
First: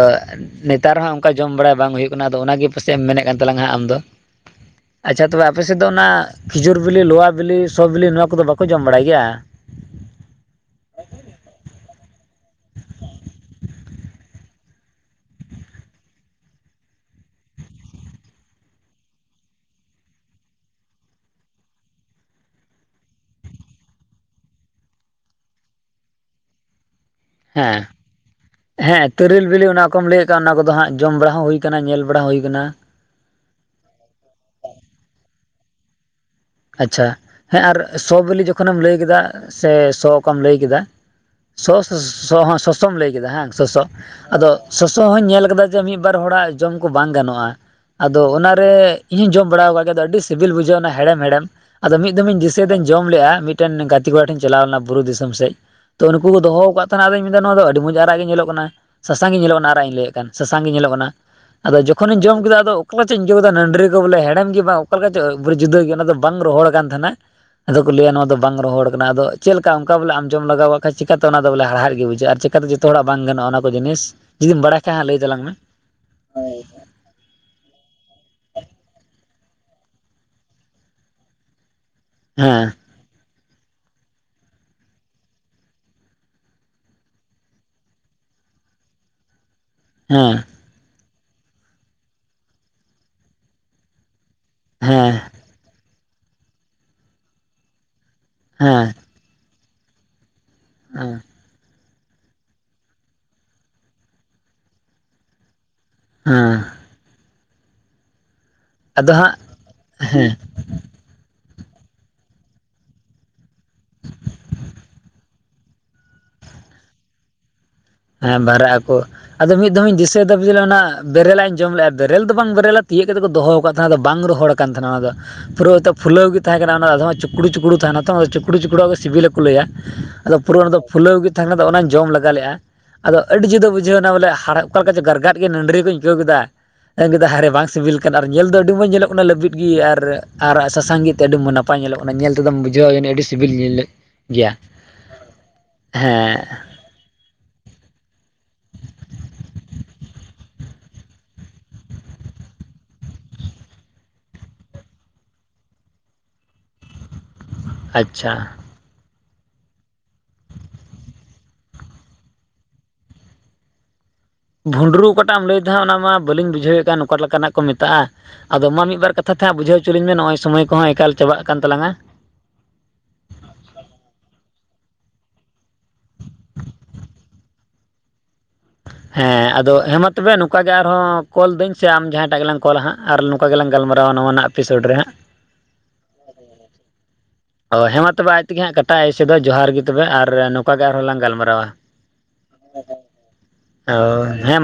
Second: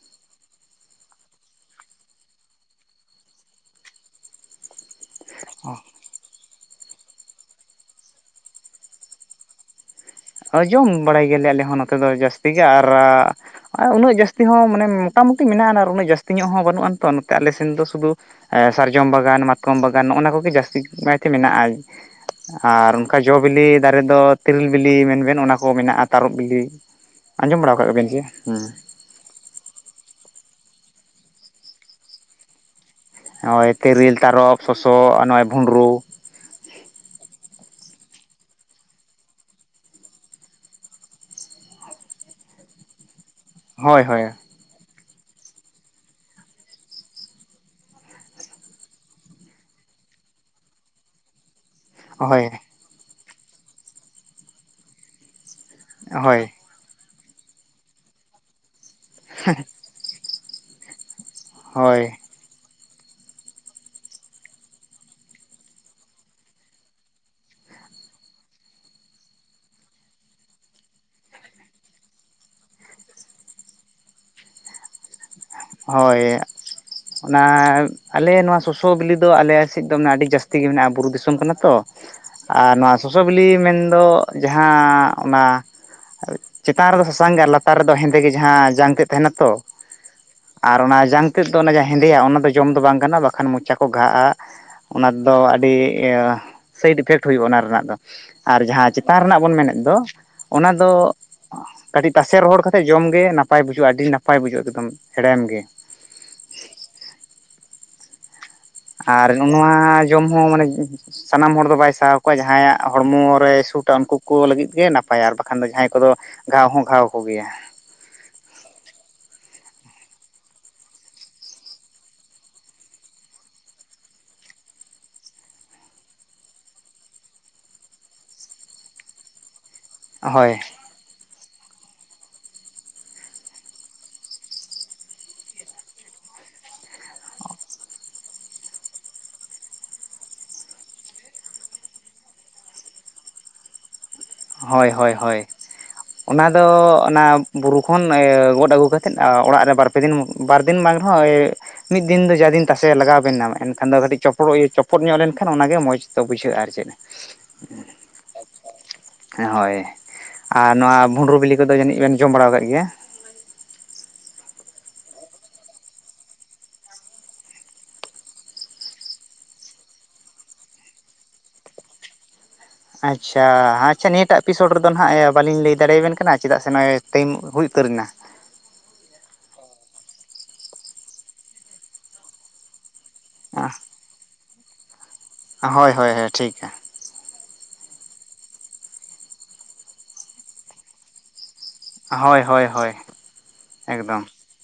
ᱱᱮᱛᱟᱨ ᱦᱚᱸ ᱚᱝᱠᱟ ᱡᱚᱢ ᱵᱟᱲᱟ ᱵᱟᱝ ᱦᱩᱭᱩᱜ ᱠᱟᱱᱟ, ᱟᱫᱚ ᱚᱱᱟᱜᱮ ᱯᱟᱥᱮᱡ ᱮᱢ ᱢᱮᱱᱮᱫ ᱠᱟᱱ ᱛᱟᱞᱟᱝᱼᱼ ᱦᱟᱜ ᱟᱢ ᱫᱚ [inaudible] ᱟᱪᱪᱷᱟ ᱛᱚᱵᱮ ᱟᱯᱮᱥᱮᱫ ᱫᱚ ᱚᱱᱟ, ᱠᱷᱤᱡᱩᱨ ᱵᱤᱞᱤ, ᱞᱚᱣᱟ ᱵᱤᱞᱤ, ᱥᱚ ᱵᱤᱞᱤ ᱱᱚᱣᱟ ᱠᱚᱫᱚ ᱵᱟᱠᱚ ᱡᱚᱢ ᱵᱟᱲᱟᱭ ᱜᱮᱭᱟ? ᱦᱚᱭ ᱡᱚᱢ ᱵᱟᱲᱟᱭ ᱜᱮᱭᱟᱞᱮ ᱟᱞᱮ ᱦᱚᱸ ᱱᱚᱛᱮ ᱫᱚ ᱡᱟᱹᱥᱛᱤ ᱜᱮ, ᱟᱨᱼᱼ ᱟᱨ ᱩᱱᱟᱹᱜ ᱡᱟᱹᱥᱛᱤ ᱦᱚᱸ ᱢᱟᱱᱮ ᱢᱚᱴᱟᱢᱩᱴᱤ ᱢᱮᱱᱟᱜᱼᱟ ᱟᱨ ᱩᱱᱟᱹᱜ ᱡᱟᱹᱥᱛᱤ ᱧᱚᱜ ᱦᱚᱸ ᱵᱟᱹᱱᱩᱜ ᱟᱱ ᱛᱚ ᱱᱚᱛᱮ ᱟᱞᱮ ᱥᱮᱱ ᱫᱚ ᱥᱩᱫᱩᱼᱼ ᱮ ᱥᱟᱨᱡᱚᱢ ᱵᱟᱜᱟᱱ, ᱢᱟᱛᱠᱚᱢ ᱵᱟᱜᱟᱱ ᱱᱚᱜᱼᱚ ᱱᱟ ᱠᱚᱜᱮ ᱡᱟᱹᱥᱛᱤ ᱠᱟᱭᱛᱮ ᱢᱮᱱᱟᱜᱼᱟ ᱾ ᱟᱨ ᱚᱱᱠᱟ ᱡᱚ ᱵᱤᱞᱤ ᱫᱟᱨᱮ ᱫᱚ ᱛᱤᱨᱤᱞ ᱵᱤᱞᱤ ᱾ ᱵᱤᱞᱤ ᱢᱮᱱᱵᱮᱱ ᱚᱱᱟ ᱠᱚ ᱢᱮᱱᱟᱜᱼᱟ ᱛᱟᱨᱚᱵ ᱵᱤᱞᱤ ᱾ ᱦᱮᱸ, ᱦᱮᱸ ᱾ ᱛᱤᱨᱤᱞ ᱵᱤᱞᱤ ᱚᱱᱟ ᱠᱚᱢ ᱞᱟᱹᱭᱮᱫ ᱠᱟᱱ ᱚᱱᱟ ᱠᱚᱫᱚ ᱦᱟᱸᱜ ᱡᱚᱢ ᱵᱟᱲᱟ ᱦᱚᱸ ᱦᱩᱭᱩ ᱠᱟᱱᱟ ᱧᱮᱞ ᱵᱟᱲᱟ ᱦᱩᱭ ᱠᱟᱱᱟ ᱾ ᱱᱚᱜᱼᱚᱭ ᱛᱤᱨᱤᱞ, ᱛᱟᱨᱚᱵ, ᱥᱚᱥᱚ ᱟ ᱱᱚᱜᱼᱚᱭ ᱵᱷᱩᱸᱰᱨᱩᱼᱼ ᱟᱪᱪᱷᱟ, ᱦᱮᱸ ᱟᱨ ᱥᱚ ᱵᱤᱞᱤ ᱡᱚᱠᱷᱚᱱᱮᱢ ᱞᱟᱹᱭ ᱠᱮᱫᱟ ᱥᱮ ᱥᱚ ᱚᱠᱟᱢ ᱞᱟᱹᱭ ᱠᱮᱫᱟᱼᱼ ᱥᱚᱥ ᱥᱮ ᱥᱚ ᱦᱚᱸ ᱥᱚᱥᱚᱢ ᱞᱟᱹᱭ ᱠᱮᱫᱟ ᱦᱟᱝ ᱥᱚᱥᱚ ᱦᱳᱭ ᱦᱳᱭ ᱟᱫᱚᱼᱼ ᱥᱚᱥᱚ ᱦᱚᱧ ᱧᱮᱞ ᱠᱟᱫᱟ ᱡᱮ ᱢᱤᱫ ᱵᱟᱨ ᱦᱚᱲᱟᱜ ᱡᱚᱢ ᱠᱚ ᱵᱟᱝ ᱜᱟᱱᱚᱜᱼᱟ ᱾ ᱟᱫᱚ ᱚᱱᱟᱨᱮ ᱤᱧᱦᱚᱧ ᱡᱚᱢ ᱵᱟᱲᱟ ᱟᱠᱟᱫ ᱜᱮᱭᱟ ᱟᱫᱚ ᱟᱹᱰᱤ ᱥᱤᱵᱤᱞ ᱵᱩᱡᱷᱟᱹᱜ ᱚᱱᱟ ᱦᱮᱲᱮᱢ ᱦᱮᱲᱮᱢ ᱾ ᱟᱫᱚ ᱢᱤᱫ ᱫᱚᱢᱤᱧ ᱦᱳᱭ ᱫᱤᱥᱟᱹᱭ ᱫᱟᱹᱧ ᱡᱚᱢ ᱞᱮᱜᱼᱟ ᱢᱤᱫᱴᱮᱱ ᱜᱟᱛᱮ ᱠᱚᱲᱟ ᱴᱷᱮᱧ ᱪᱟᱞᱟᱣ ᱞᱮᱱᱟ ᱵᱩᱨᱩ ᱫᱤᱥᱚᱢ ᱥᱮᱡᱼᱼ ᱛᱚ ᱱᱩᱠᱩ ᱠᱚ ᱦᱳᱭ ᱫᱚᱦᱚ ᱠᱟᱜ ᱛᱟᱦᱮᱱᱟ ᱟᱫᱚᱧ ᱢᱮᱱᱫᱟ ᱱᱚᱣᱟ ᱫᱚ ᱟᱹᱰᱤ ᱢᱚᱡᱽ ᱟᱨᱟᱜ ᱜᱮ ᱧᱮᱞᱚᱜ ᱠᱟᱱᱟ ᱥᱟᱥᱟᱝ ᱜᱮ ᱧᱮᱞᱚᱜ ᱠᱟᱱᱟ ᱟᱨᱟᱜ ᱜᱮᱧ ᱞᱟᱹᱭᱮᱫ ᱠᱟᱱᱼᱼ ᱥᱟᱥᱟᱝ ᱜᱮ ᱧᱮᱞᱚᱜ ᱠᱟᱱᱟ ᱟᱫᱚ ᱦᱳᱭ ᱡᱚᱠᱷᱚᱱᱤᱧ ᱡᱚᱢ ᱠᱮᱫᱟ ᱟᱫᱚᱼᱼ ᱚᱠᱟ ᱞᱮᱠᱟ ᱪᱚᱧ ᱤᱠᱟᱹᱣ ᱠᱮᱫᱟ ᱱᱟᱺᱰᱨᱤ ᱠᱚ ᱵᱚᱞᱮ ᱦᱮᱲᱮᱢ ᱜᱮ ᱵᱟᱝ ᱚᱠᱟ ᱞᱮᱠᱟ ᱪᱚ ᱵᱚᱞᱮ ᱡᱩᱫᱟᱹ ᱜᱮ ᱚᱱᱟ ᱫᱚ ᱵᱟᱝ ᱨᱚᱦᱚᱲ ᱟᱠᱟᱱ ᱛᱟᱦᱮᱱᱟ ᱾ ᱟᱫᱚ ᱠᱚ ᱞᱟᱹᱭᱟ ᱱᱚᱣᱟ ᱫᱚ ᱵᱟᱝ ᱨᱚᱦᱚᱲ ᱠᱟᱱᱟ, ᱟᱫᱚ ᱪᱮᱫ ᱞᱮᱠᱟ ᱚᱝᱠᱟ ᱵᱚᱞᱮ ᱡᱚᱢ ᱞᱟᱜᱟᱣᱚᱜ ᱠᱷᱟᱡ ᱪᱤᱠᱟᱛᱚ ᱚᱱᱟ ᱵᱚᱞᱮ ᱦᱟᱲᱦᱟᱫ ᱜᱮ, ᱵᱩᱡᱷᱟᱹᱜᱼᱟ ᱟᱨᱪᱮᱫ᱾ ᱡᱚᱛᱚ ᱦᱚᱲᱟᱜ ᱵᱟᱝ ᱜᱟᱱᱚᱜᱼᱟ ᱚᱱᱟ ᱠᱚ ᱡᱤᱱᱤᱥ ᱡᱩᱫᱤᱢ ᱵᱟᱰᱟᱭ ᱠᱷᱟᱡ ᱦᱟᱸᱜ ᱞᱟᱹᱭ ᱛᱟᱞᱟᱝ ᱢᱮ᱾ ᱦᱳᱭ ᱚᱱᱟ ᱟᱞᱮ ᱱᱚᱣᱟ ᱥᱚᱥᱚ ᱵᱤᱞᱤ ᱫᱚ ᱟᱞᱮ ᱥᱮᱫ ᱫᱚᱢᱮ ᱟᱹᱰᱤ ᱡᱟᱹᱥᱛᱤ ᱜᱮ ᱢᱮᱱᱟᱜᱼᱟ ᱵᱩᱨᱩ ᱫᱤᱥᱚᱢ ᱠᱟᱱᱟ ᱛᱚ᱾ ᱟᱨ ᱦᱮᱸ ᱱᱚᱣᱟ ᱥᱚᱥᱚ ᱵᱤᱞᱤ ᱢᱮᱱᱫᱚ ᱡᱟᱸᱦᱟ ᱚᱱᱟ᱾ ᱪᱮᱛᱟᱱ ᱨᱮᱫᱚ ᱥᱟᱥᱟᱝ ᱜᱮ ᱟᱨ ᱞᱟᱛᱟᱨ ᱨᱮᱫᱚ ᱦᱮᱸᱫᱮ ᱜᱮ ᱡᱟᱸᱦᱟ ᱡᱟᱝ ᱛᱮᱫ ᱛᱟᱦᱮᱱᱟ ᱛᱚ᱾ ᱦᱮᱸ ᱟᱨ ᱚᱱᱟ ᱡᱟᱝ ᱛᱮᱫ ᱫᱚ ᱚᱱᱟ ᱡᱟᱸᱦᱟ ᱦᱮᱸᱫᱮᱭᱟ ᱚᱱᱟ ᱫᱚ ᱡᱚᱢ ᱫᱚ ᱵᱟᱝ ᱠᱟᱱᱟ ᱵᱟᱠᱷᱟᱱ ᱢᱚᱪᱟ ᱠᱚ ᱜᱷᱟᱜᱼᱟ᱾ ᱚᱱᱟ ᱫᱚ ᱟᱹᱰᱤ ᱤᱭᱟᱹ ᱥᱟᱭᱤᱰ ᱤᱯᱷᱮᱠᱴ ᱦᱩᱭᱩᱜᱼᱟ ᱚᱱᱟ ᱨᱮᱱᱟᱜ ᱫᱚ ᱟᱨ ᱡᱟᱸᱦᱟ ᱦᱮᱸ ᱪᱮᱼᱼ ᱛᱟᱨ ᱨᱮᱱᱟᱜ ᱵᱚᱱ ᱢᱮᱱᱮᱫ ᱫᱚ ᱚᱱᱟ ᱫᱚ᱾ ᱦᱮᱸ ᱦᱮᱸ ᱠᱟᱹᱴᱤᱡ ᱛᱟᱥᱮ ᱨᱚᱦᱚᱲ ᱠᱟᱛᱮᱫ ᱡᱚᱢᱜᱮ ᱱᱟᱯᱟᱭ ᱵᱩᱡᱷᱟᱹᱜᱼᱟ ᱟᱹᱰᱤ ᱱᱟᱯᱟᱭ ᱵᱩᱡᱷᱟᱹᱜ ᱮᱠᱫᱚᱢ ᱦᱮᱲᱮᱢ ᱜᱮ᱾ ᱦᱮᱸ ᱟᱫᱚ ᱟᱨ ᱦᱟᱸᱜ ᱱᱚᱣᱟ ᱡᱚᱢ ᱦᱮᱸ ᱦᱚᱸ ᱢᱟᱱᱮ᱾ ᱥᱟᱱᱟᱢ ᱦᱚᱲ ᱫᱚ ᱵᱟᱭ ᱥᱟᱦᱟᱣ ᱠᱚᱣᱟ ᱡᱟᱦᱟᱸᱭᱟᱜ ᱦᱚᱲᱢᱚ ᱨᱮ ᱥᱩᱴᱟ ᱩᱱᱠᱩ ᱠᱩ ᱞᱟᱹᱜᱤᱫ ᱜᱮ ᱱᱟᱯᱟᱭᱟ ᱟᱨ ᱵᱟᱠᱷᱟᱱ ᱫᱚ ᱡᱟᱦᱟᱸᱭ ᱠᱚᱫᱚ᱾ ᱜᱷᱟᱣ ᱦᱚᱸ ᱜᱷᱟᱣ ᱠᱚ ᱜᱮᱭᱟ᱾ ᱦᱮᱸ ᱵᱷᱟᱨᱟᱜ ᱟᱠᱚ ᱟᱫᱚ ᱢᱤᱫ ᱫᱚᱢᱤᱧ ᱫᱤᱥᱟᱹᱭ ᱫᱟ ᱵᱚᱞᱮ ᱚᱱᱟ ᱵᱮᱨᱮᱞᱟᱜ ᱤᱧ ᱡᱚᱢ ᱞᱮᱜᱼᱟ ᱵᱮᱨᱮᱞ ᱫᱚ ᱵᱟᱝ ᱵᱮᱨᱮᱞᱟ ᱛᱤᱭᱳᱜ ᱠᱟᱛᱮᱜ ᱠᱚ ᱫᱚᱦᱚ ᱠᱟᱜ ᱛᱟᱦᱮᱱᱟ ᱵᱟᱝ ᱨᱚᱦᱚᱲ᱾ ᱠᱟᱱ ᱛᱟᱦᱮᱱᱟ ᱚᱱᱟ ᱫᱚ ᱯᱩᱨᱟᱹᱣ ᱯᱷᱩᱞᱟᱹᱣ ᱜᱮ ᱛᱟᱦᱮᱸ ᱠᱟᱱᱟ ᱚᱱᱟ ᱟᱫᱷᱚᱢ ᱪᱩᱠᱲᱩ ᱪᱩᱠᱲᱩ ᱛᱟᱦᱮᱱᱟ ᱛᱚ ᱚᱱᱟ ᱫᱚ ᱪᱩᱠᱲᱩ ᱪᱩᱠᱲᱩ ᱜᱮ ᱥᱤᱵᱤᱞᱟ᱾ ᱠᱚ ᱞᱟᱹᱭᱟ ᱟᱫᱚ ᱯᱩᱨᱟᱹ ᱦᱳᱭ ᱚᱱᱟ ᱫᱚ ᱯᱷᱩᱞᱟᱹᱣ ᱜᱮ ᱛᱟᱸᱦᱮ ᱠᱟᱱᱟ ᱟᱫᱚ ᱚᱱᱟᱧ ᱡᱚᱢ ᱞᱟᱜᱟ ᱞᱮᱜᱼᱟ᱾ ᱟᱫᱚ ᱟᱹᱰᱤ ᱡᱩᱫᱟᱹ ᱵᱩᱡᱷᱟᱹᱣ ᱮᱱᱟ ᱵᱚᱞᱮ ᱦᱟᱲᱦᱟᱫ ᱚᱠᱟ ᱞᱮᱠᱟ ᱪᱚᱝ ᱜᱟᱨᱜᱟᱫ ᱜᱮ ᱱᱟᱺᱰᱨᱤ ᱠᱚᱧ ᱟᱹᱭᱠᱟᱹᱣ ᱠᱮᱫᱟ᱾ ᱢᱮᱱ ᱠᱮᱫᱟ ᱦᱟᱭᱨᱮ ᱵᱟᱝ ᱥᱤᱵᱤᱞ ᱠᱟᱱᱟ ᱟᱨ ᱧᱮᱞ ᱫᱚ ᱟᱹᱰᱤ ᱢᱚᱸᱡᱽ ᱧᱮᱞᱚᱜ ᱠᱟᱱᱟ ᱞᱟᱹᱵᱤᱫ ᱜᱮ ᱟᱨ ᱟᱨ ᱥᱟᱥᱟᱝ ᱜᱮ ᱮᱛᱮᱜ ᱟᱹᱰᱤ ᱢᱚᱡᱽ ᱢᱚᱡ ᱱᱟᱯ ᱱᱟᱯᱟᱭ ᱧᱮᱞᱚᱜ ᱠᱟᱱᱟ ᱧᱮᱞ ᱛᱮᱫᱚᱢ ᱵᱩᱡᱷᱟᱹᱣᱟ ᱡᱟᱹᱱᱤᱡ ᱟᱹᱰᱤ ᱥᱤᱵᱤᱞ ᱧᱮᱞᱚᱜ᱾ ᱜᱮᱭᱟ ᱦᱳᱭ ᱦᱳᱭ ᱦᱳᱭ ᱦᱮᱸ ᱚᱱᱟᱫᱚ ᱚᱱᱟ᱾ ᱵᱩᱨᱩ ᱠᱷᱚᱱ ᱜᱚᱫ ᱟᱹᱜᱩ ᱠᱟᱛᱮᱫ ᱚᱲᱟᱜ ᱨᱮ ᱵᱟᱨᱯᱮ ᱫᱤᱱ ᱵᱟᱨ ᱫᱤᱱ ᱵᱟᱝ ᱨᱮᱦᱚᱸᱼᱼ ᱢᱤᱫ ᱫᱤᱱ ᱫᱚ ᱡᱟ ᱫᱤᱱ ᱛᱟᱥᱮ ᱞᱟᱜᱟᱣ ᱵᱤᱱᱟ ᱮᱱᱠᱷᱟᱱ ᱫᱚ ᱠᱟᱹᱴᱤᱡ ᱪᱚᱯᱚᱲᱚᱜ ᱪᱚᱯᱚᱫ ᱧᱚᱜ ᱞᱮᱱᱠᱷᱟᱱ ᱚᱱᱟᱜᱮ ᱢᱚᱡᱽ ᱫᱚ ᱵᱩᱡᱷᱟᱹᱜᱼᱟ ᱟᱨ ᱪᱮᱫ᱾ [unintelligible] ᱟᱪᱪᱷᱟ ᱦᱮᱸ ᱦᱳᱭ ᱟᱨ ᱱᱚᱣᱟ ᱵᱷᱩᱸᱰᱨᱩ ᱵᱤᱞᱤ ᱠᱚᱫᱚ ᱡᱟᱹᱱᱤᱡ ᱵᱮᱱ ᱡᱚᱢ ᱵᱟᱲᱟ ᱟᱠᱟᱫ ᱜᱮᱭᱟ ᱾ ᱵᱷᱩᱸᱰᱨᱩ ᱚᱠᱟᱴᱟᱜ ᱮᱢ ᱞᱟᱹᱭ ᱫᱟ ᱚᱱᱟ ᱢᱟ ᱵᱟᱹᱞᱤᱧ ᱵᱩᱡᱷᱟᱹᱣᱮᱫ ᱠᱟᱱ ᱚᱠᱟ ᱞᱮᱠᱟᱱᱟᱜ ᱠᱚ ᱢᱮᱛᱟᱜᱼᱟ᱾ ᱟᱫᱚ ᱢᱟ ᱢᱤᱫ ᱵᱟᱨ ᱠᱟᱛᱷᱟ ᱛᱮ ᱦᱟᱸᱜ ᱵᱩᱡᱷᱟᱹᱣ ᱪᱚ ᱞᱤᱧ ᱢᱮ ᱱᱚᱜᱼᱚᱭ ᱥᱚᱢᱚᱭ ᱠᱚᱦᱚᱸ ᱮᱠᱟᱞ ᱪᱟᱵᱟᱜ ᱠᱟᱱ ᱛᱟᱞᱟᱝᱼᱟ᱾ ᱟᱪᱪᱷᱟ ᱟᱪᱪᱷᱟ ᱱᱤᱭᱟᱹᱴᱟᱜ ᱮᱯᱤᱥᱳᱰ ᱨᱮᱫᱚ ᱱᱟᱦᱟᱜ ᱮ ᱵᱟᱹᱞᱤᱧ ᱞᱟᱹᱭ ᱫᱟᱲᱮᱭᱟᱵᱮᱱ ᱠᱟᱱᱟ ᱪᱮᱫᱟᱜ ᱥᱮ ᱱᱚᱜᱼᱚᱭ ᱴᱟᱭᱤᱢ ᱦᱩᱭ ᱩᱛᱟᱹᱨᱮᱱᱟ᱾ ᱦᱮᱸ ᱟᱫᱚ ᱦᱮᱸ ᱢᱟ ᱛᱚᱵᱮ ᱱᱚᱝᱠᱟ ᱜᱮ ᱟᱨᱦᱚᱸ ᱠᱚᱞ ᱫᱟᱹᱧ ᱥᱮ ᱟᱢ ᱡᱟᱦᱟᱸᱭ ᱴᱟᱜ ᱜᱮᱞᱟᱝ ᱠᱚᱞᱟ ᱦᱟᱸᱜ ᱟᱨ ᱱᱚᱝᱠᱟ ᱜᱮᱞᱟᱝ ᱜᱟᱞᱢᱟᱨᱟᱜ᱾ ᱱᱟᱣᱟᱱᱟᱜ ᱮᱯᱤᱥᱳᱰ ᱨᱮᱦᱟᱸᱜ᱾ ᱦᱳᱭ ᱦᱳᱭ ᱦᱳᱭ ᱴᱷᱤᱠ᱾ ᱚ ᱦᱮᱸ ᱢᱟ ᱛᱚᱵᱮ ᱟᱡ ᱛᱮᱜᱮ ᱦᱟᱸᱜ ᱠᱟᱴᱟᱭ ᱟᱭᱥᱮ ᱫᱚ ᱡᱚᱦᱟᱨ ᱜᱮ ᱛᱚᱵᱮ ᱟᱨ ᱱᱚᱝᱠᱟ ᱜᱮ ᱟᱨᱦᱚᱸ ᱞᱟᱝ ᱜᱟᱞᱢᱟᱨᱟᱣᱟ᱾ ᱦᱳᱭ ᱦᱳᱭ ᱦᱳᱭ ᱮᱠᱫᱚᱢ᱾ ᱦᱳᱭ ᱦᱮᱸ